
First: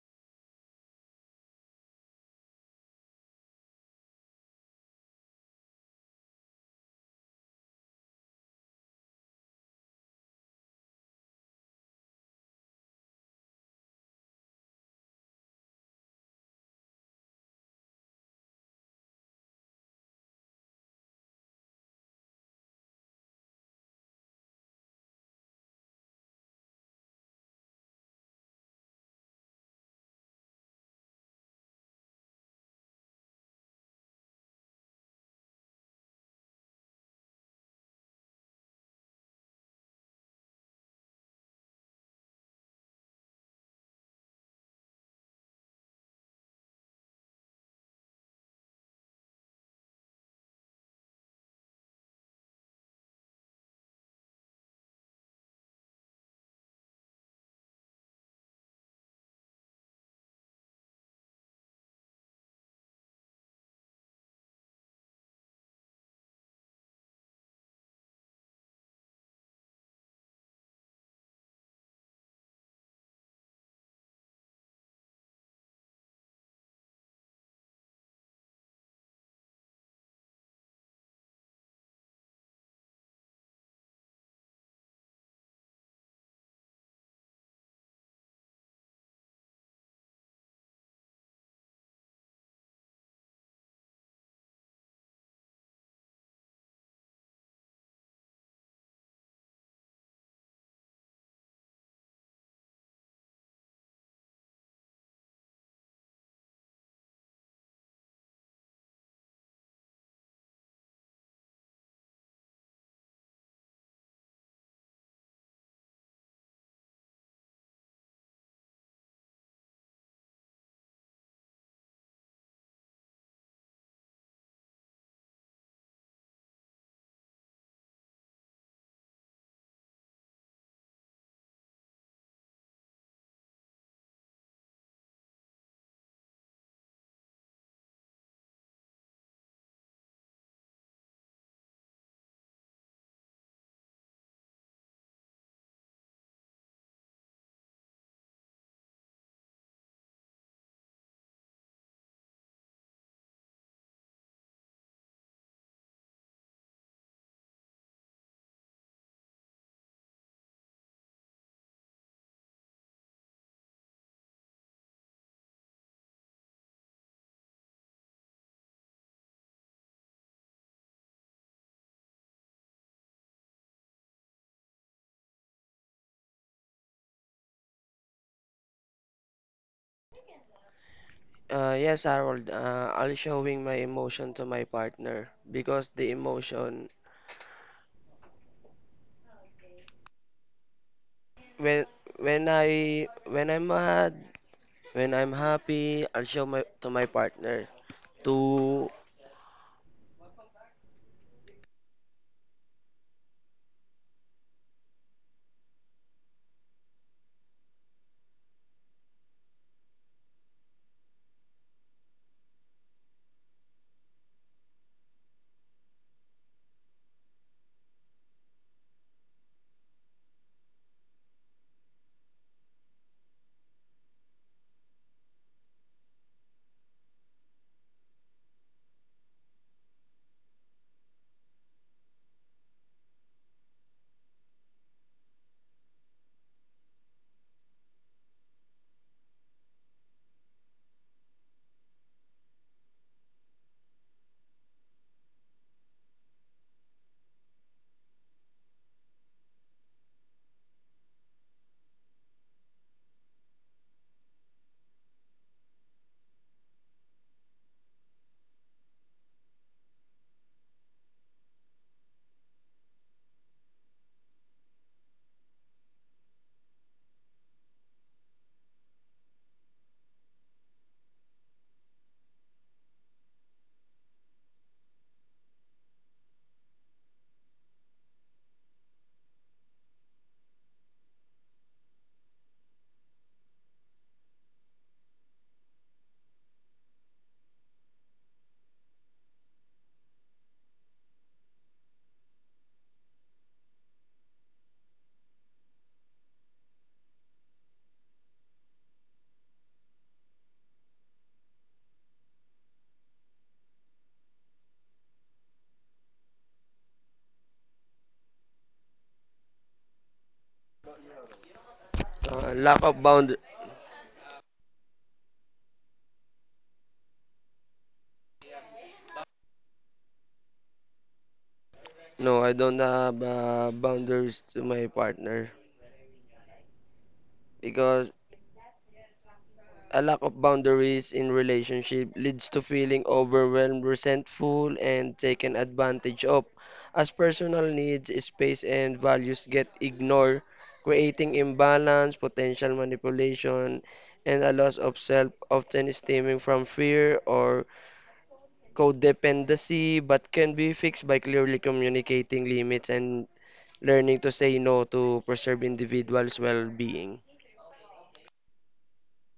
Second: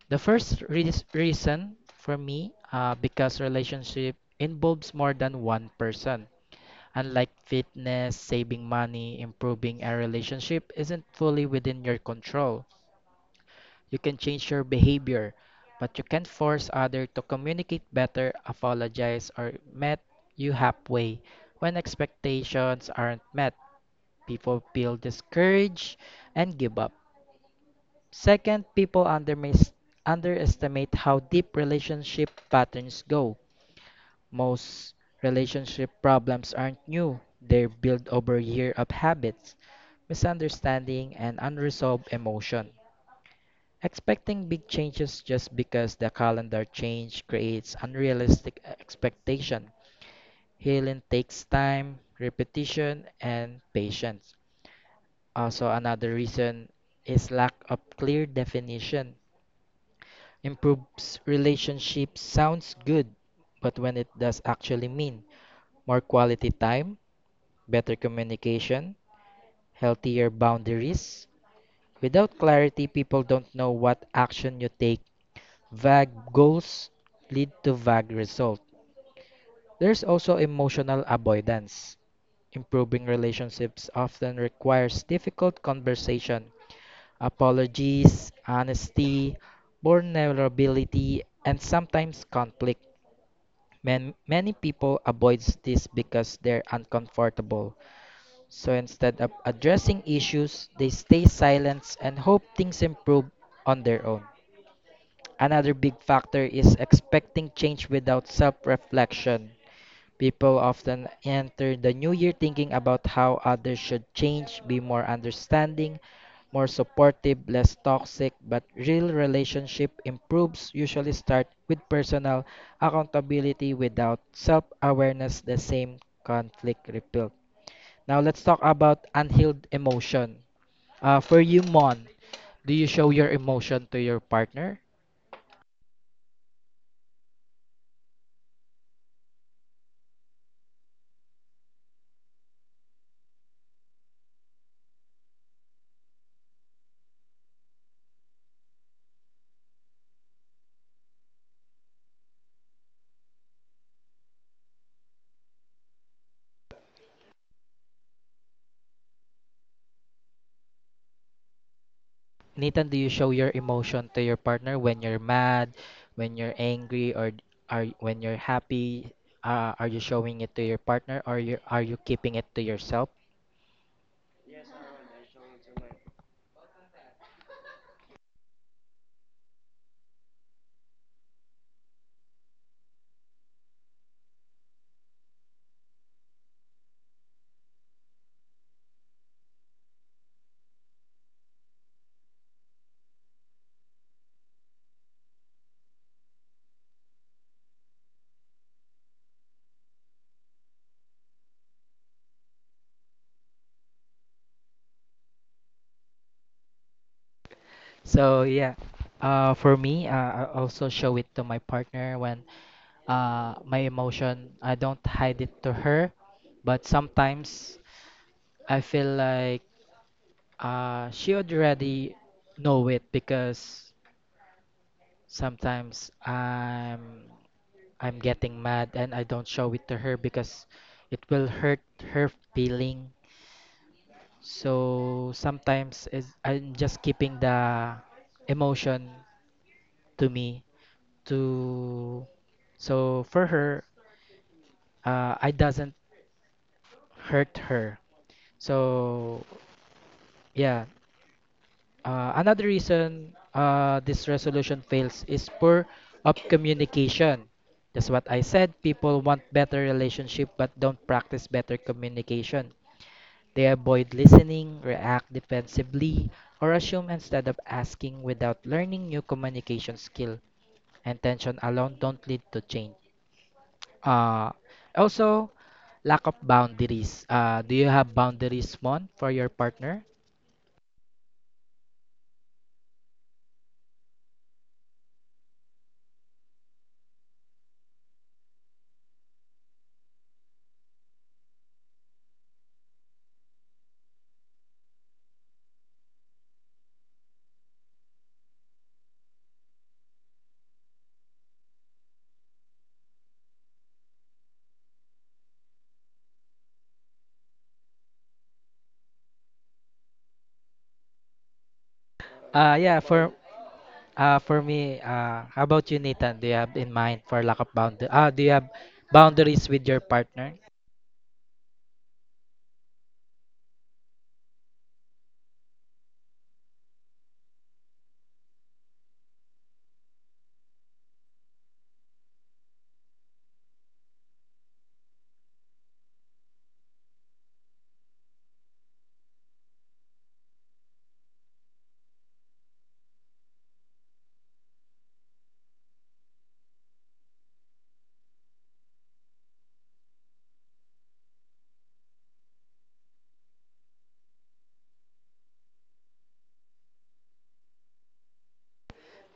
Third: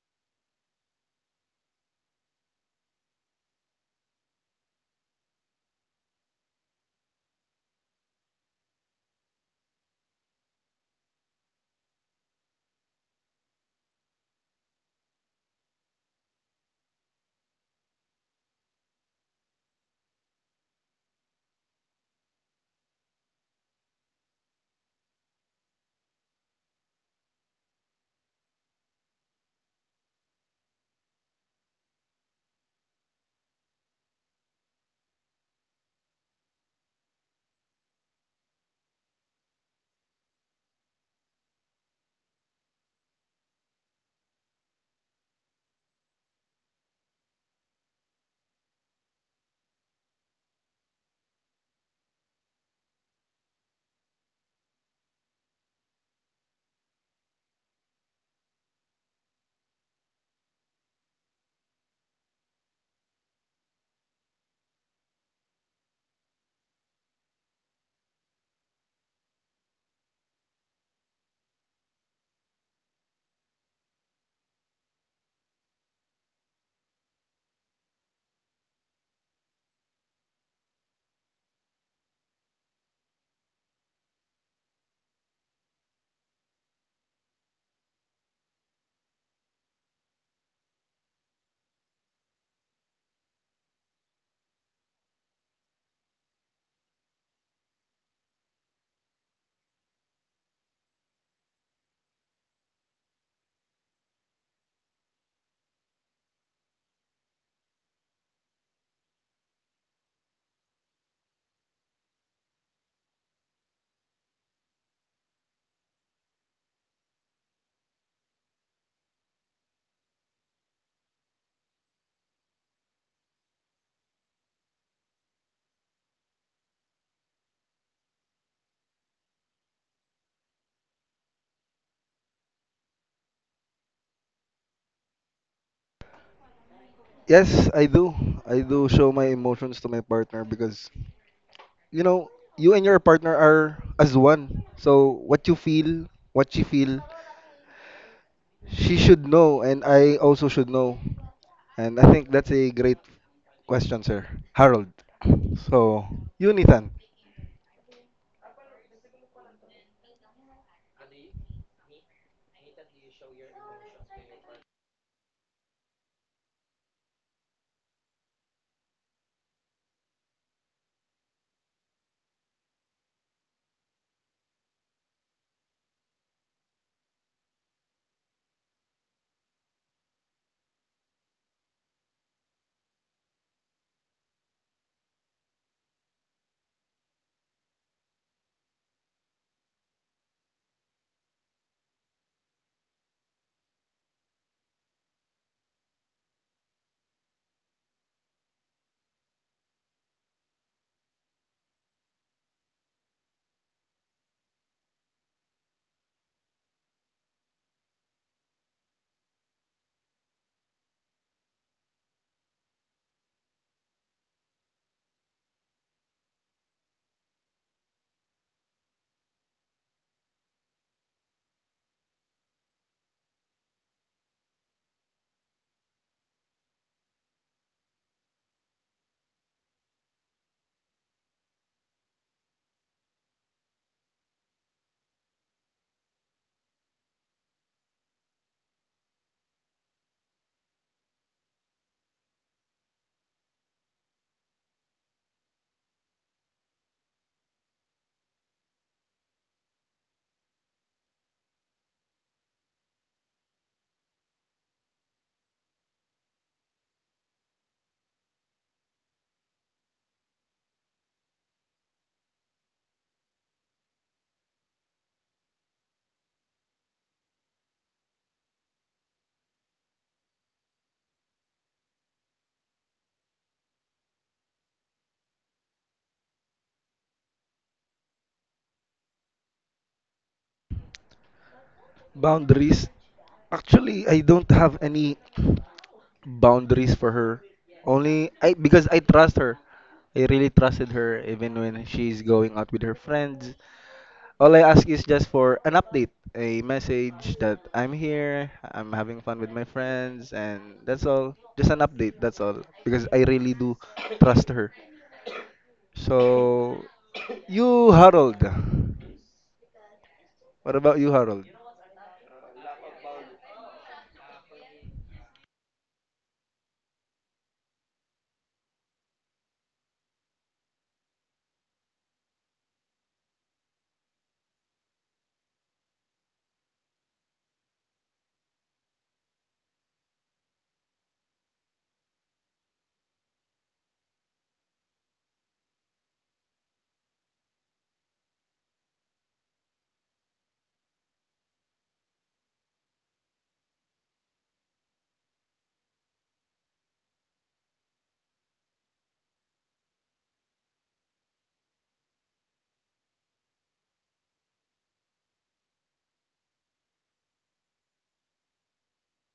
Speaker 1: The first reason for me, because relationship involves more than one person. Unlike fitness, saving money, improving a relationship isn't fully within your control. You can change your behavior, but you can't force others to communicate better, apologize, or met you halfway. When expectations aren't met, people feel discouraged and give up. Second, people underestimate how deep relationship patterns go. Most relationship problems aren't new, they're built over years of habits, misunderstanding, and unresolved emotion. Expecting big changes just because the calendar change creates unrealistic expectation. Healing takes time, repetition, and patience. Also, another reason is lack of clear definition. Improves relationships sounds good, but when it does actually mean more quality time, better communication, healthier boundaries. Without clarity, people don't know what action you take. Vague goals lead to vague results. There's also emotional avoidance. Improving relationships often requires difficult conversation, apologies, honesty, vulnerability, and sometimes conflict. Many people avoid this because they're uncomfortable. So instead of addressing issues, they stay silent and hope things improve on their own. Another big factor is expecting change without self reflection. People often enter the new year thinking about how others should change, be more understanding, more supportive, less toxic, but real relationship improves usually start with personal accountability without self-awareness the same conflict repeat. Now let's talk about unhealed emotion. For you, Mon, do you show your emotion to your partner?
Speaker 3: Yes, I do. I do show my emotions to my partner because, you know, you and your partner are as one. So, what you feel, what she feel, she should know, and I also should know. And I think that's a great question, sir. Harold. So, you, Nathan.
Speaker 1: Nathan, do you show your emotion to your partner when you're mad, when you're angry, or are when you're happy? Are you showing it to your partner, or you keeping it to yourself?
Speaker 2: Yes, Harold. I'll showing my emotion to my partner because the emotion when when I when I'm mad, when I'm happy, I'll show my to my partner to
Speaker 1: So yeah, for me, I also show it to my partner when my emotion. I don't hide it to her, but sometimes I feel like she already know it because sometimes I'm getting mad and I don't show it to her because it will hurt her feeling. So sometimes is I'm just keeping the emotion to me to so for her, I doesn't hurt her. So yeah, another reason this resolution fails is poor of communication. That's what I said. People want better relationship but don't practice better communication. They avoid listening, react defensively, or assume instead of asking without learning new communication skill. And tension alone don't lead to change. Uh, also, Lack of boundaries. Do you have boundaries, Mon, for your partner?
Speaker 3: Boundaries. Actually, I don't have any boundaries for her. Only I because I trust her. I really trusted her even when she's going out with her friends. All I ask is just for an update, a message that I'm here, I'm having fun with my friends, and that's all. Just an update, that's all. Because I really do trust her. So, you, Harold. What about you, Harold?
Speaker 1: Uh,
Speaker 2: lack
Speaker 1: yeah,
Speaker 2: of
Speaker 1: for
Speaker 2: bound.
Speaker 1: how about you, Nathan? Do you have in mind for lack of bound? Do you have boundaries with your partner?
Speaker 2: No, I don't have boundaries to my partner because a lack of boundaries in relationship leads to feeling overwhelmed, resentful, and taken advantage of, as personal needs, space, and values get ignored, creating imbalance, potential manipulation, and a loss of self, often stemming from fear or codependency, but can be fixed by clearly communicating limits and learning to say no to preserve individuals' well-being.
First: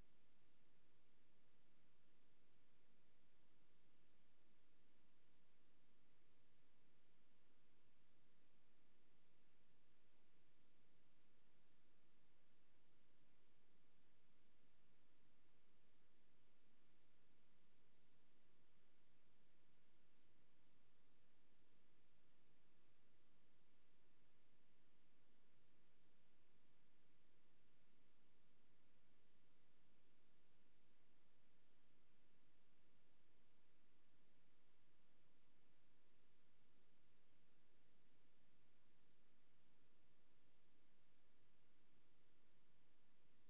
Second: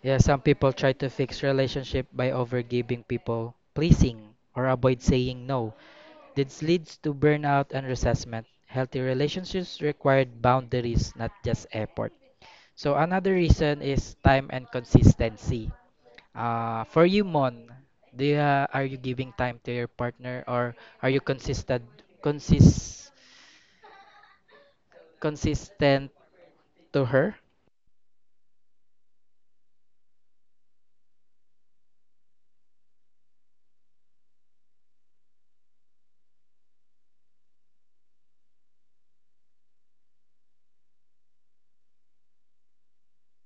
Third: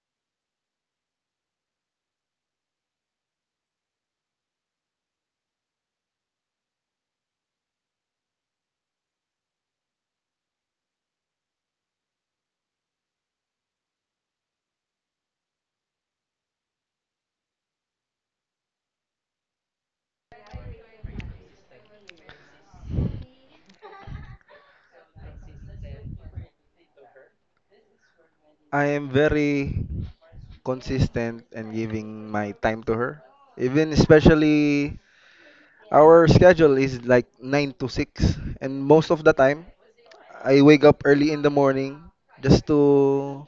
Speaker 1: Yeah, some people try to fix relationship by overgiving people pleasing or avoid saying no. This leads to burnout and resentment. Healthy relationships require boundaries, not just effort. So another reason is time and consistency. For you, Mon, are you giving time to your partner or are you consist, consistent to her?
Speaker 3: I am very consistent and giving my time to her. Even especially, our schedule is like 9 to 6, and most of the time, I wake up early in the morning just to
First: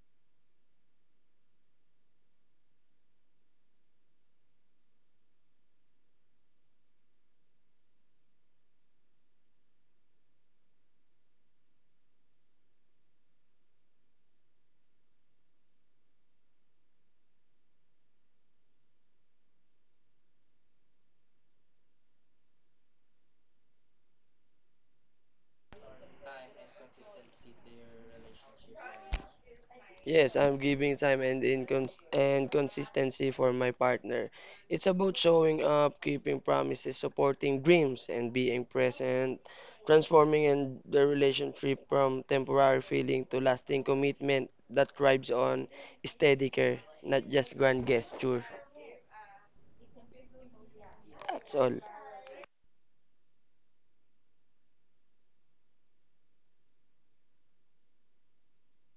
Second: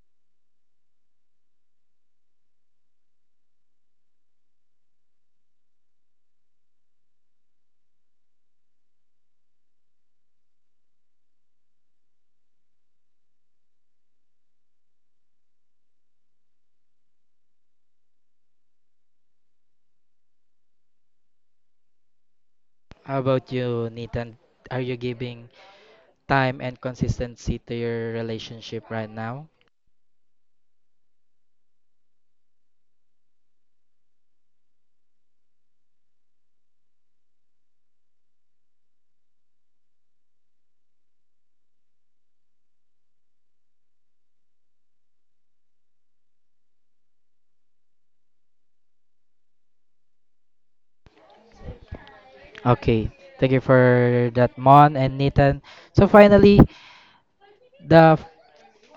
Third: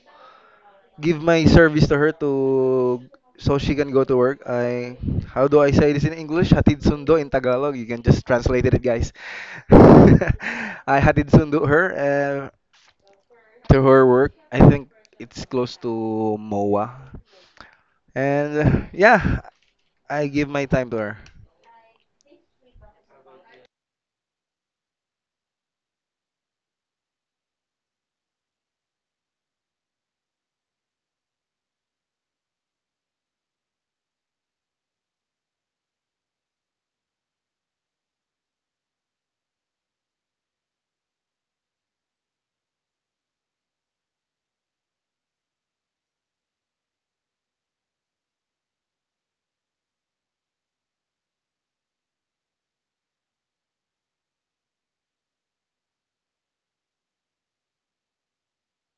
Speaker 3: give my service to her to so she can go to work. I how do I say this in English? Hatid sundo in Tagalog. You can just translate it, guys. I hatid sundo her to her work. I think it's close to MOA, and yeah, I give my time to her.
Speaker 1: How about you, Nathan? Are you giving time and consistency to your relationship right now?
Speaker 2: Yes, I'm giving time and incons and consistency for my partner. It's about showing up, keeping promises, supporting dreams, and being present, transforming and the relationship from temporary feeling to lasting commitment that thrives on steady care, not just grand gesture. That's all.
Speaker 1: Okay, thank you for that, Mon and Nathan. So finally, the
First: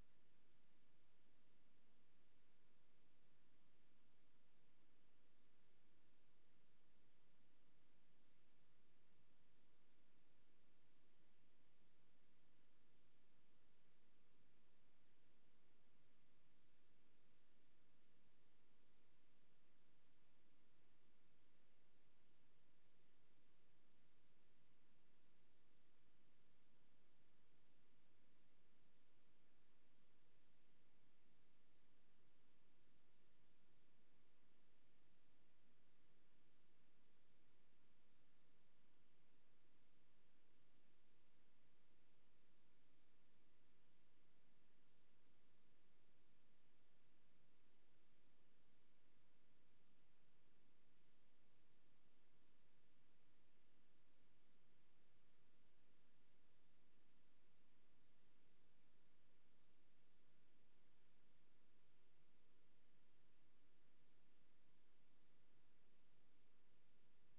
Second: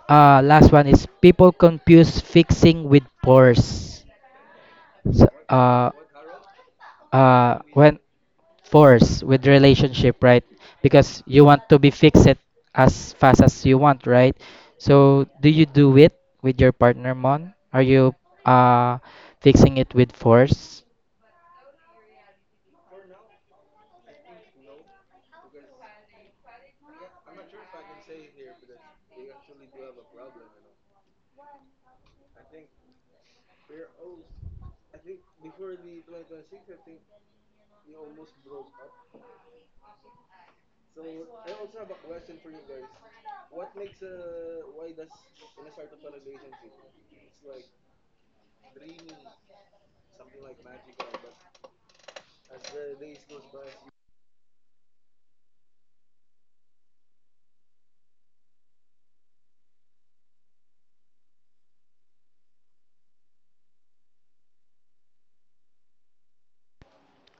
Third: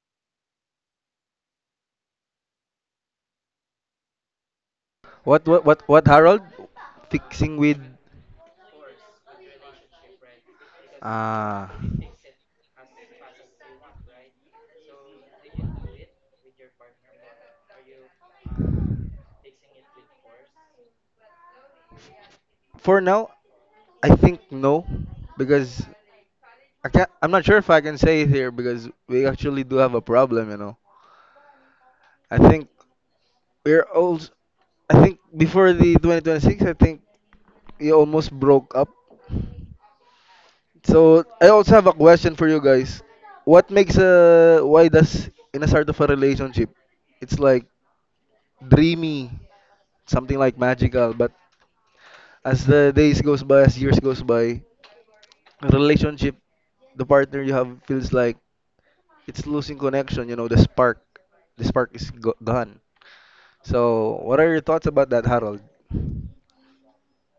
Speaker 1: Last one is people confuse fixing with force. So,
Speaker 3: What what what what Harold? Fixing with
Speaker 1: when Force with relationship, right? Because you
Speaker 3: Uh,
Speaker 1: want to be fixed as fast as you want, right? So do you do it with your partner, Mon? Are you uh, fixing it with force?
Speaker 3: for now, I think no, because I can't. I'm not sure if I can say it here because we actually do have a problem. You know, I think we're old. I think before the 2026, I think we almost broke up. So I also have a question for you guys. What makes a why does in a start of a relationship, it's like dreamy, something like magical, but as the days goes by, as years goes by, relationship the partner you have feels like it's losing connection, you know, the spark, the gone. So what are your thoughts about that, Harold?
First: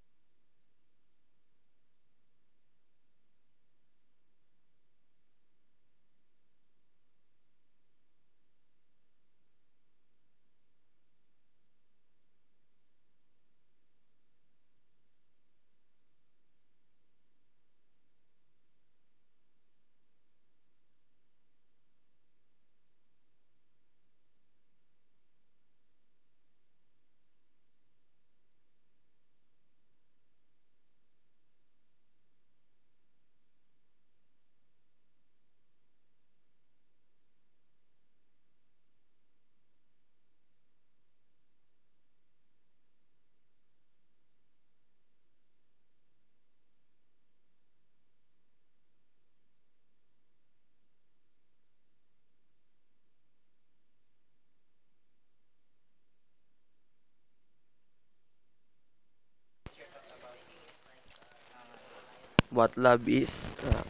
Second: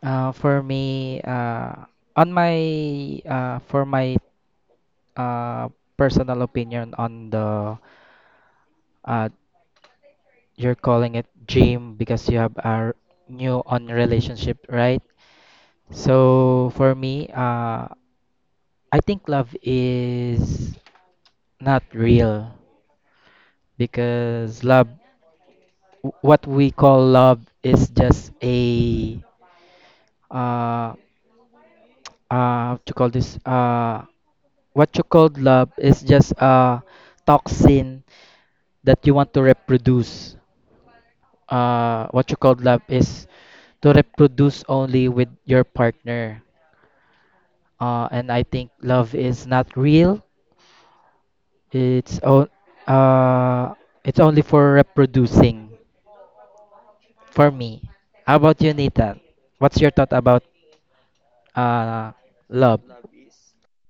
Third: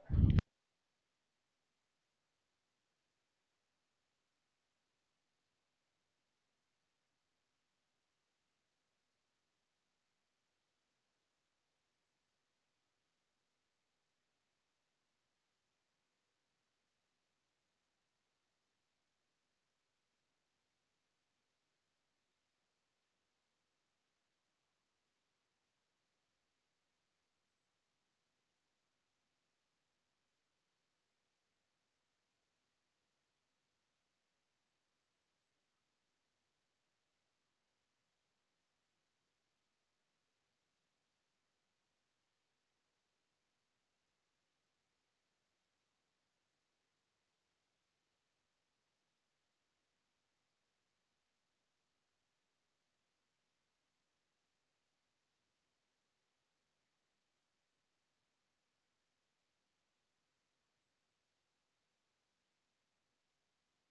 Speaker 1: For me, on my for my uh, Personal opinion on the uh, you're calling it dream because you have a new on relationship, right? So for me, I think love is not real because love, what we call love, is just a uh, what you call this what you called love is just a toxin that you want to reproduce. What you called love is to reproduce only with your partner, and I think love is not real. It's o- uh, it's only for reproducing for me. How about you, Nathan? What's your thought about uh,
Speaker 2: What
Speaker 1: love?
Speaker 2: love is?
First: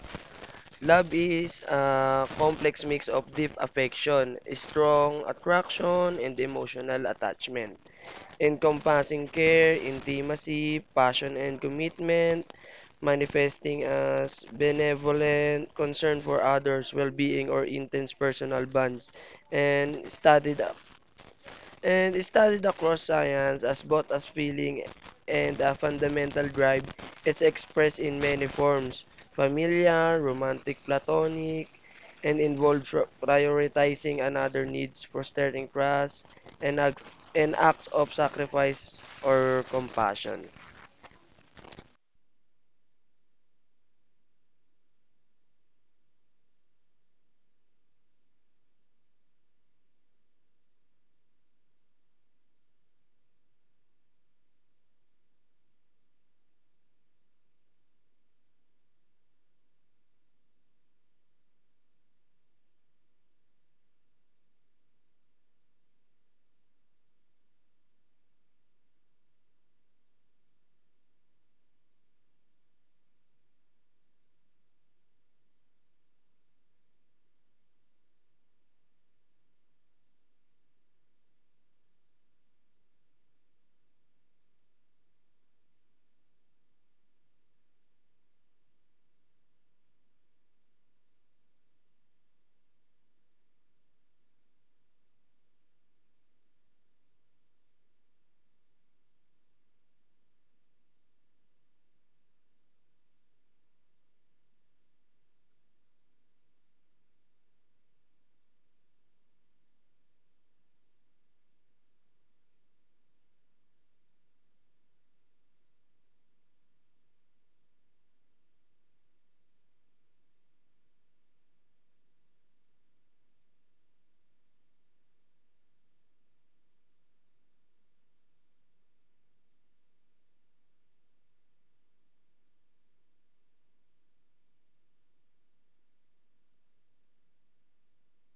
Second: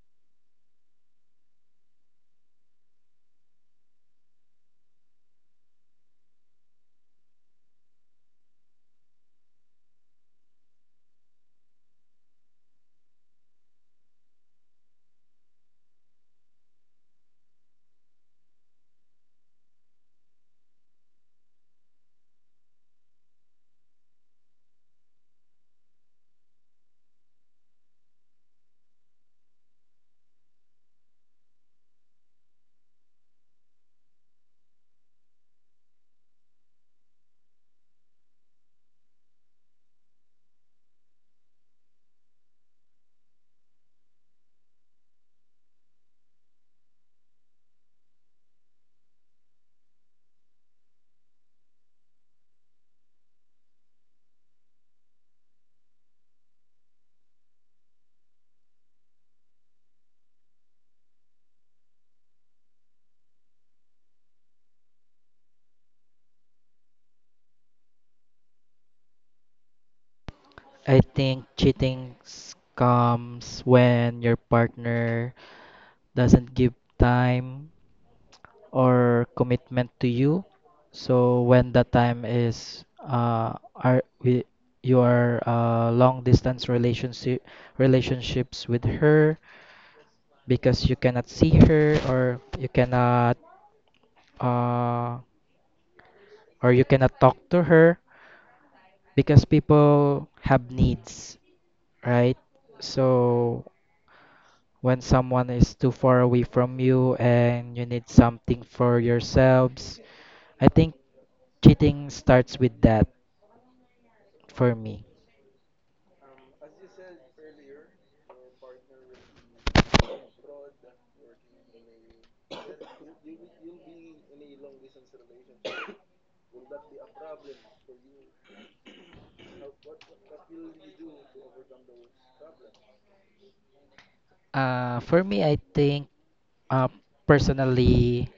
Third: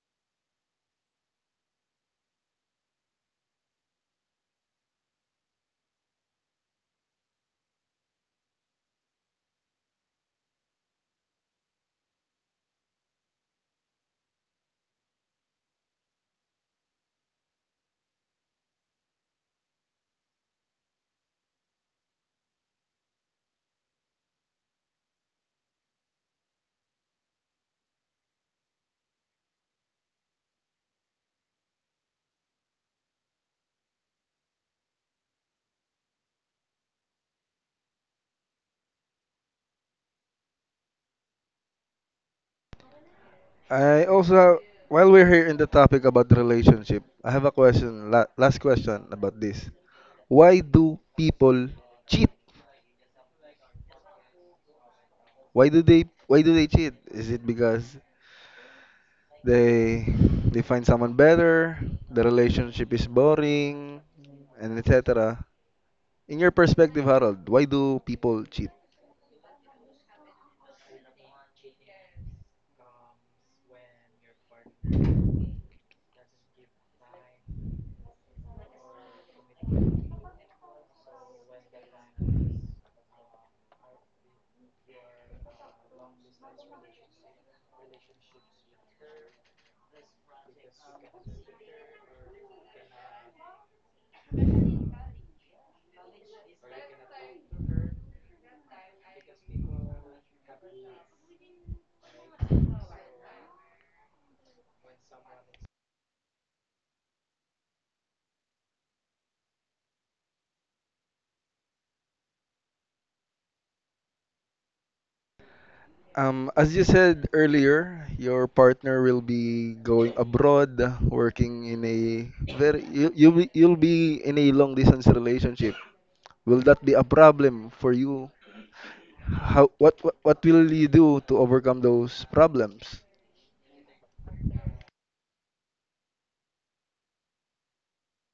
Speaker 2: Love is a complex mix of deep affection, strong attraction, and emotional attachment, encompassing care, intimacy, passion and commitment, manifesting as benevolent concern for others, well-being or intense personal bonds, and studied across science as both as feeling and a fundamental drive. It's expressed in many forms: familiar, romantic, platonic, and involves prioritizing another needs, prostrating trust, and, act, and acts of sacrifice or compassion.
Speaker 3: I also, while we're here in the topic about the relationship, I have a question, last question about this. Why do people cheat? Why do they, why do they cheat? Is it because they they find someone better, the relationship is boring, and etc. In your perspective, Harold, why do people cheat?
Speaker 1: I think comes when your partner doesn't give time or commitment to you. So when the time is are we you are long distance relationships with her because you cannot see her uh or you cannot talk to her because people have needs, right? So when someone is too far away from you and you need something for yourselves, I think cheating starts with that. For me?
Speaker 3: As you said earlier, your partner will be going abroad, working in a very, you'll be in a long distance relationship. Will that be a problem for you? What will you do to overcome those problems?
Speaker 1: I think uh, personally,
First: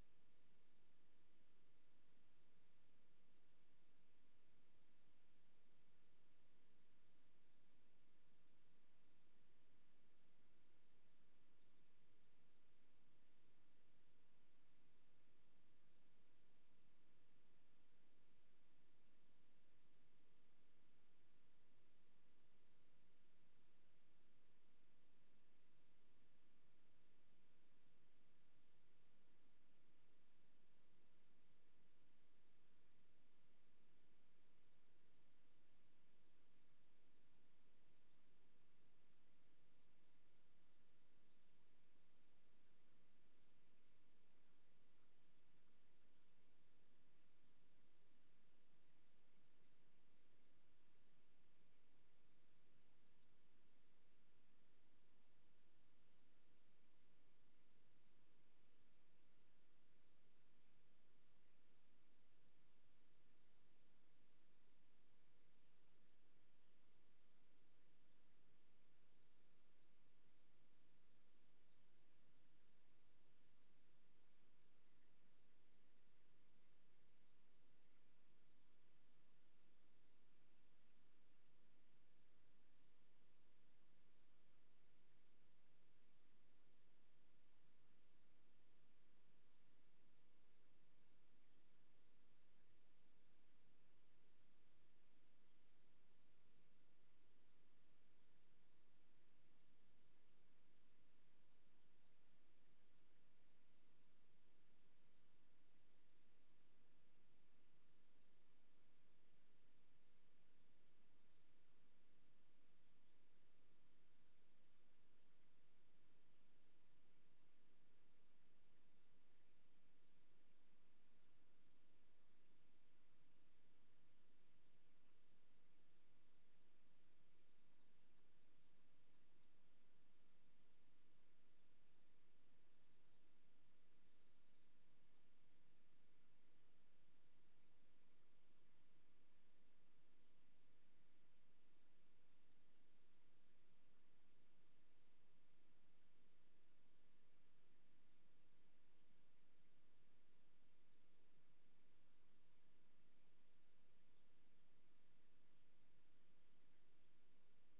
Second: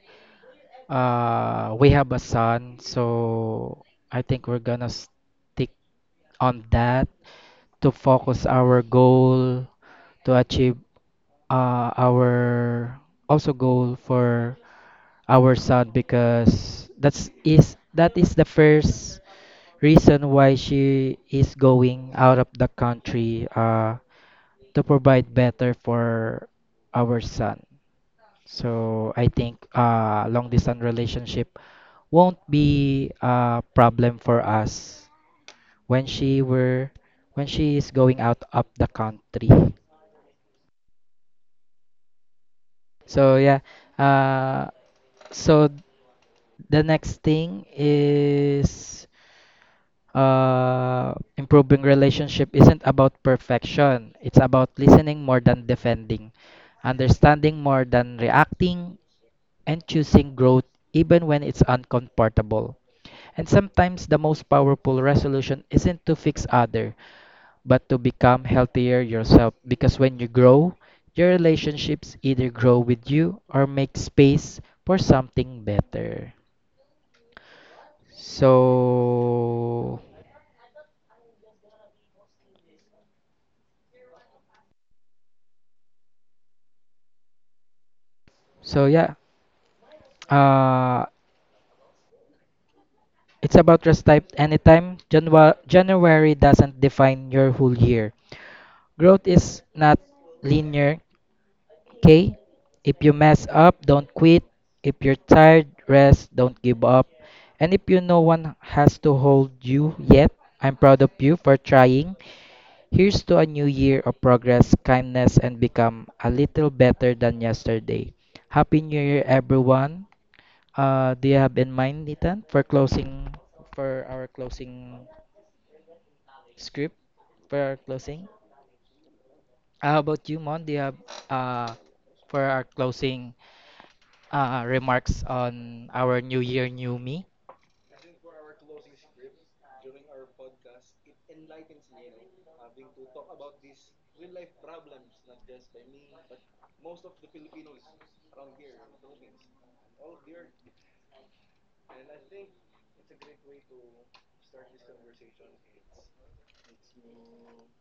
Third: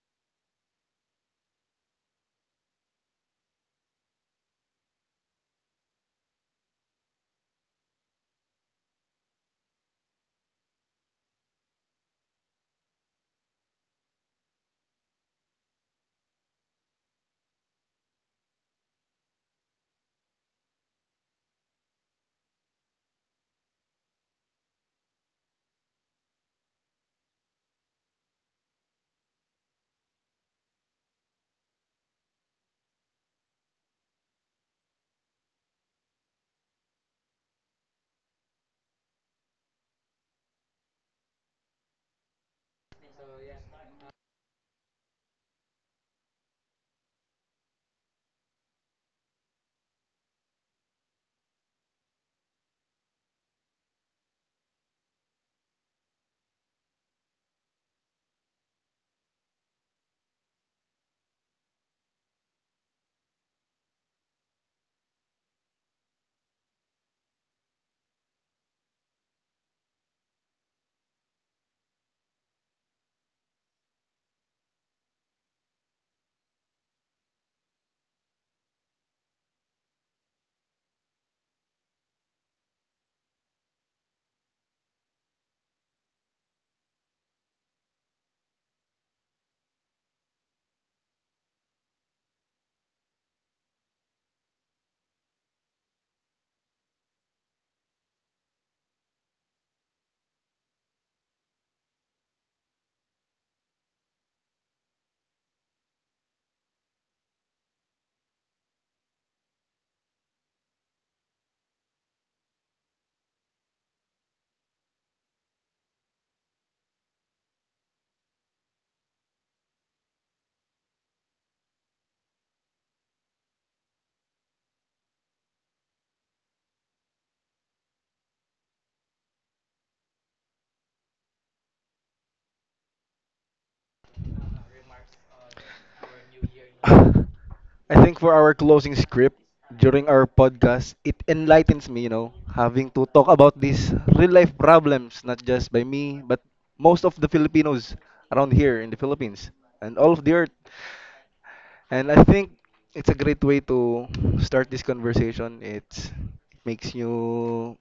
Speaker 1: we have a son, so I think we're gonna stick on that to focus our goal to achieve our also goal for our son because that is the first reason why she is going out of the country, to provide better for our son. So I think long distance relationship won't be a problem for us when she were when she is going out of the country. So yeah, uh, so the next thing is improving relationship isn't about perfection. It's about listening more than defending, understanding more than reacting, and choosing growth even when it's uncomfortable. And sometimes the most powerful resolution isn't to fix other, but to become healthier yourself because when you grow, your relationships either grow with you or make space for something better. So, so yeah, uh, it's about rest type anytime. January doesn't define your whole year. Growth is not linear. Okay? If you mess up, don't quit. If you're tired, rest, don't give up. And if you know one has to hold you yet, I'm proud of you for trying. Here's to a new year of progress, kindness, and become a little better than yesterday. Happy New Year, everyone. Do you have in mind, Ethan, for closing, for our closing script, for our closing? How about you, Mon? Do you have uh, for our closing? Remarks on our new year, new me.
Speaker 3: I think for our closing script during our podcast, it enlightens me, you know, having to talk about these real life problems, not just by me, but most of the Filipinos around here in the Philippines and all of the earth. And I think it's a great way to start this conversation. It's, it makes you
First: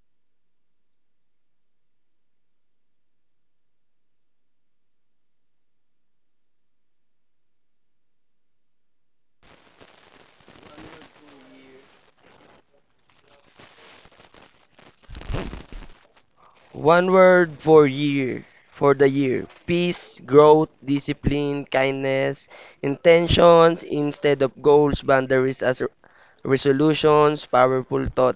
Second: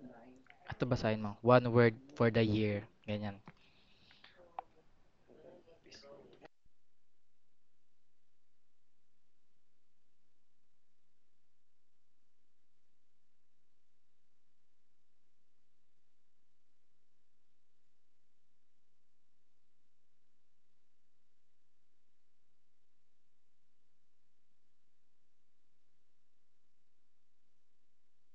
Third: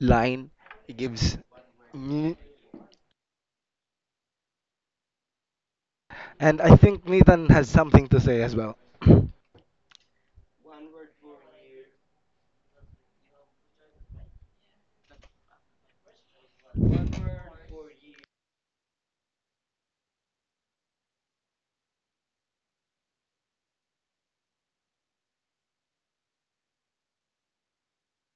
Speaker 3: line,
Speaker 1: Ato
Speaker 3: it
Speaker 1: basahin mo.
Speaker 3: gives.
Speaker 1: One word for
Speaker 3: And
Speaker 1: the year. Ganyan.
Speaker 3: I think Nathan has something to say as well.
Speaker 2: One word for year, for the year. Peace, growth, discipline, kindness, intentions instead of goals, boundaries as resolutions, powerful thought.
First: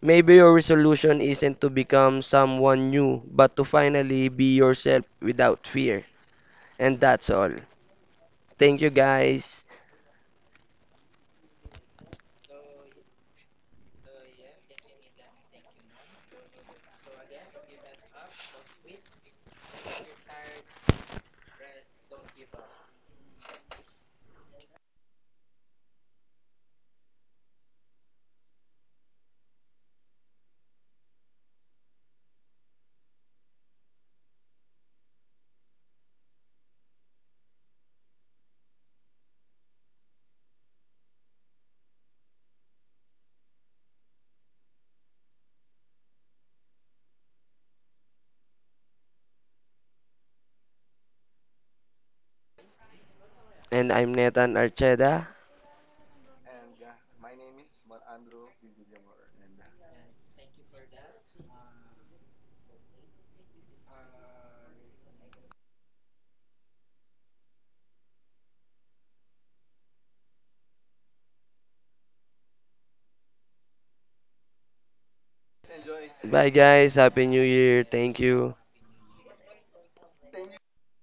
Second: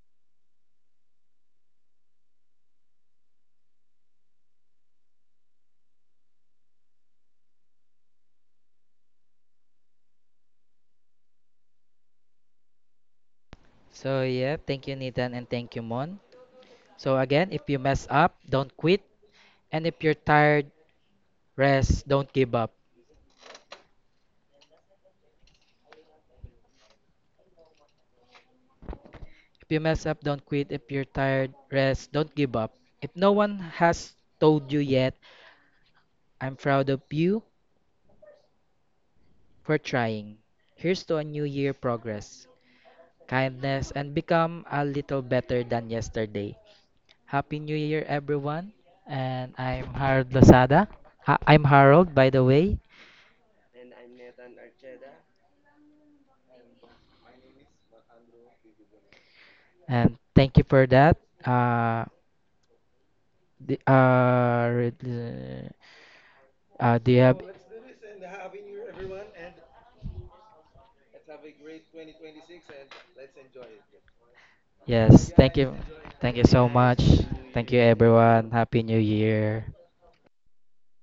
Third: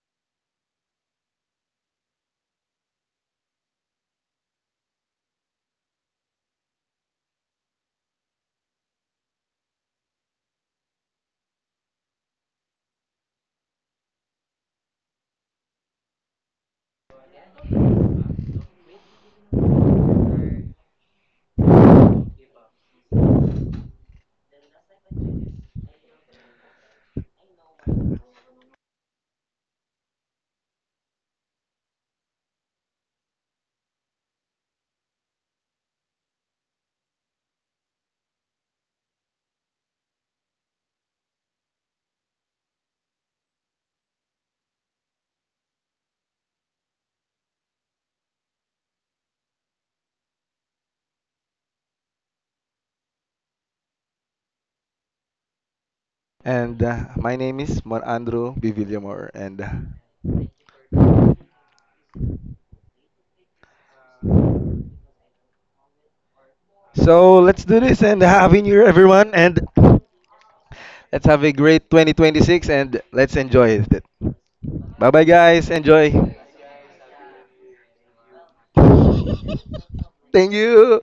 Speaker 2: Maybe your resolution isn't to become someone new, but to finally be yourself without fear. And that's all. Thank you guys.
Speaker 1: So yeah, thank you Nathan and thank you Mon. So again, if you mess up, don't quit. And if you're tired, rest, don't give up. If you mess up, don't quit. If you're tired, rest, don't give up. If no one has told you yet, I'm proud of you for trying. Here's to a new year progress, kindness, and become a little better than yesterday. Happy New Year, everyone. And I'm Harold Lozada. I'm Harold, by the way.
Speaker 2: And I'm Nathan Archeda.
Speaker 3: And my name is Mar Andrew B. Villamor. And
Speaker 1: And thank you for that. Uh, the, uh, re- do you
Speaker 3: so
Speaker 1: have?
Speaker 3: let's do this and happy new year, everyone. And let's have a great 2026 and let's enjoy it. Bye bye,
Speaker 1: Yes, thank
Speaker 3: guys.
Speaker 1: you.
Speaker 3: Enjoy.
Speaker 1: Thank you
Speaker 2: Bye,
Speaker 1: so
Speaker 2: guys.
Speaker 1: much.
Speaker 2: Happy New
Speaker 1: Thank you,
Speaker 2: Year. Thank
Speaker 1: everyone.
Speaker 2: you.
Speaker 1: Happy New Year.
Speaker 3: Thank you.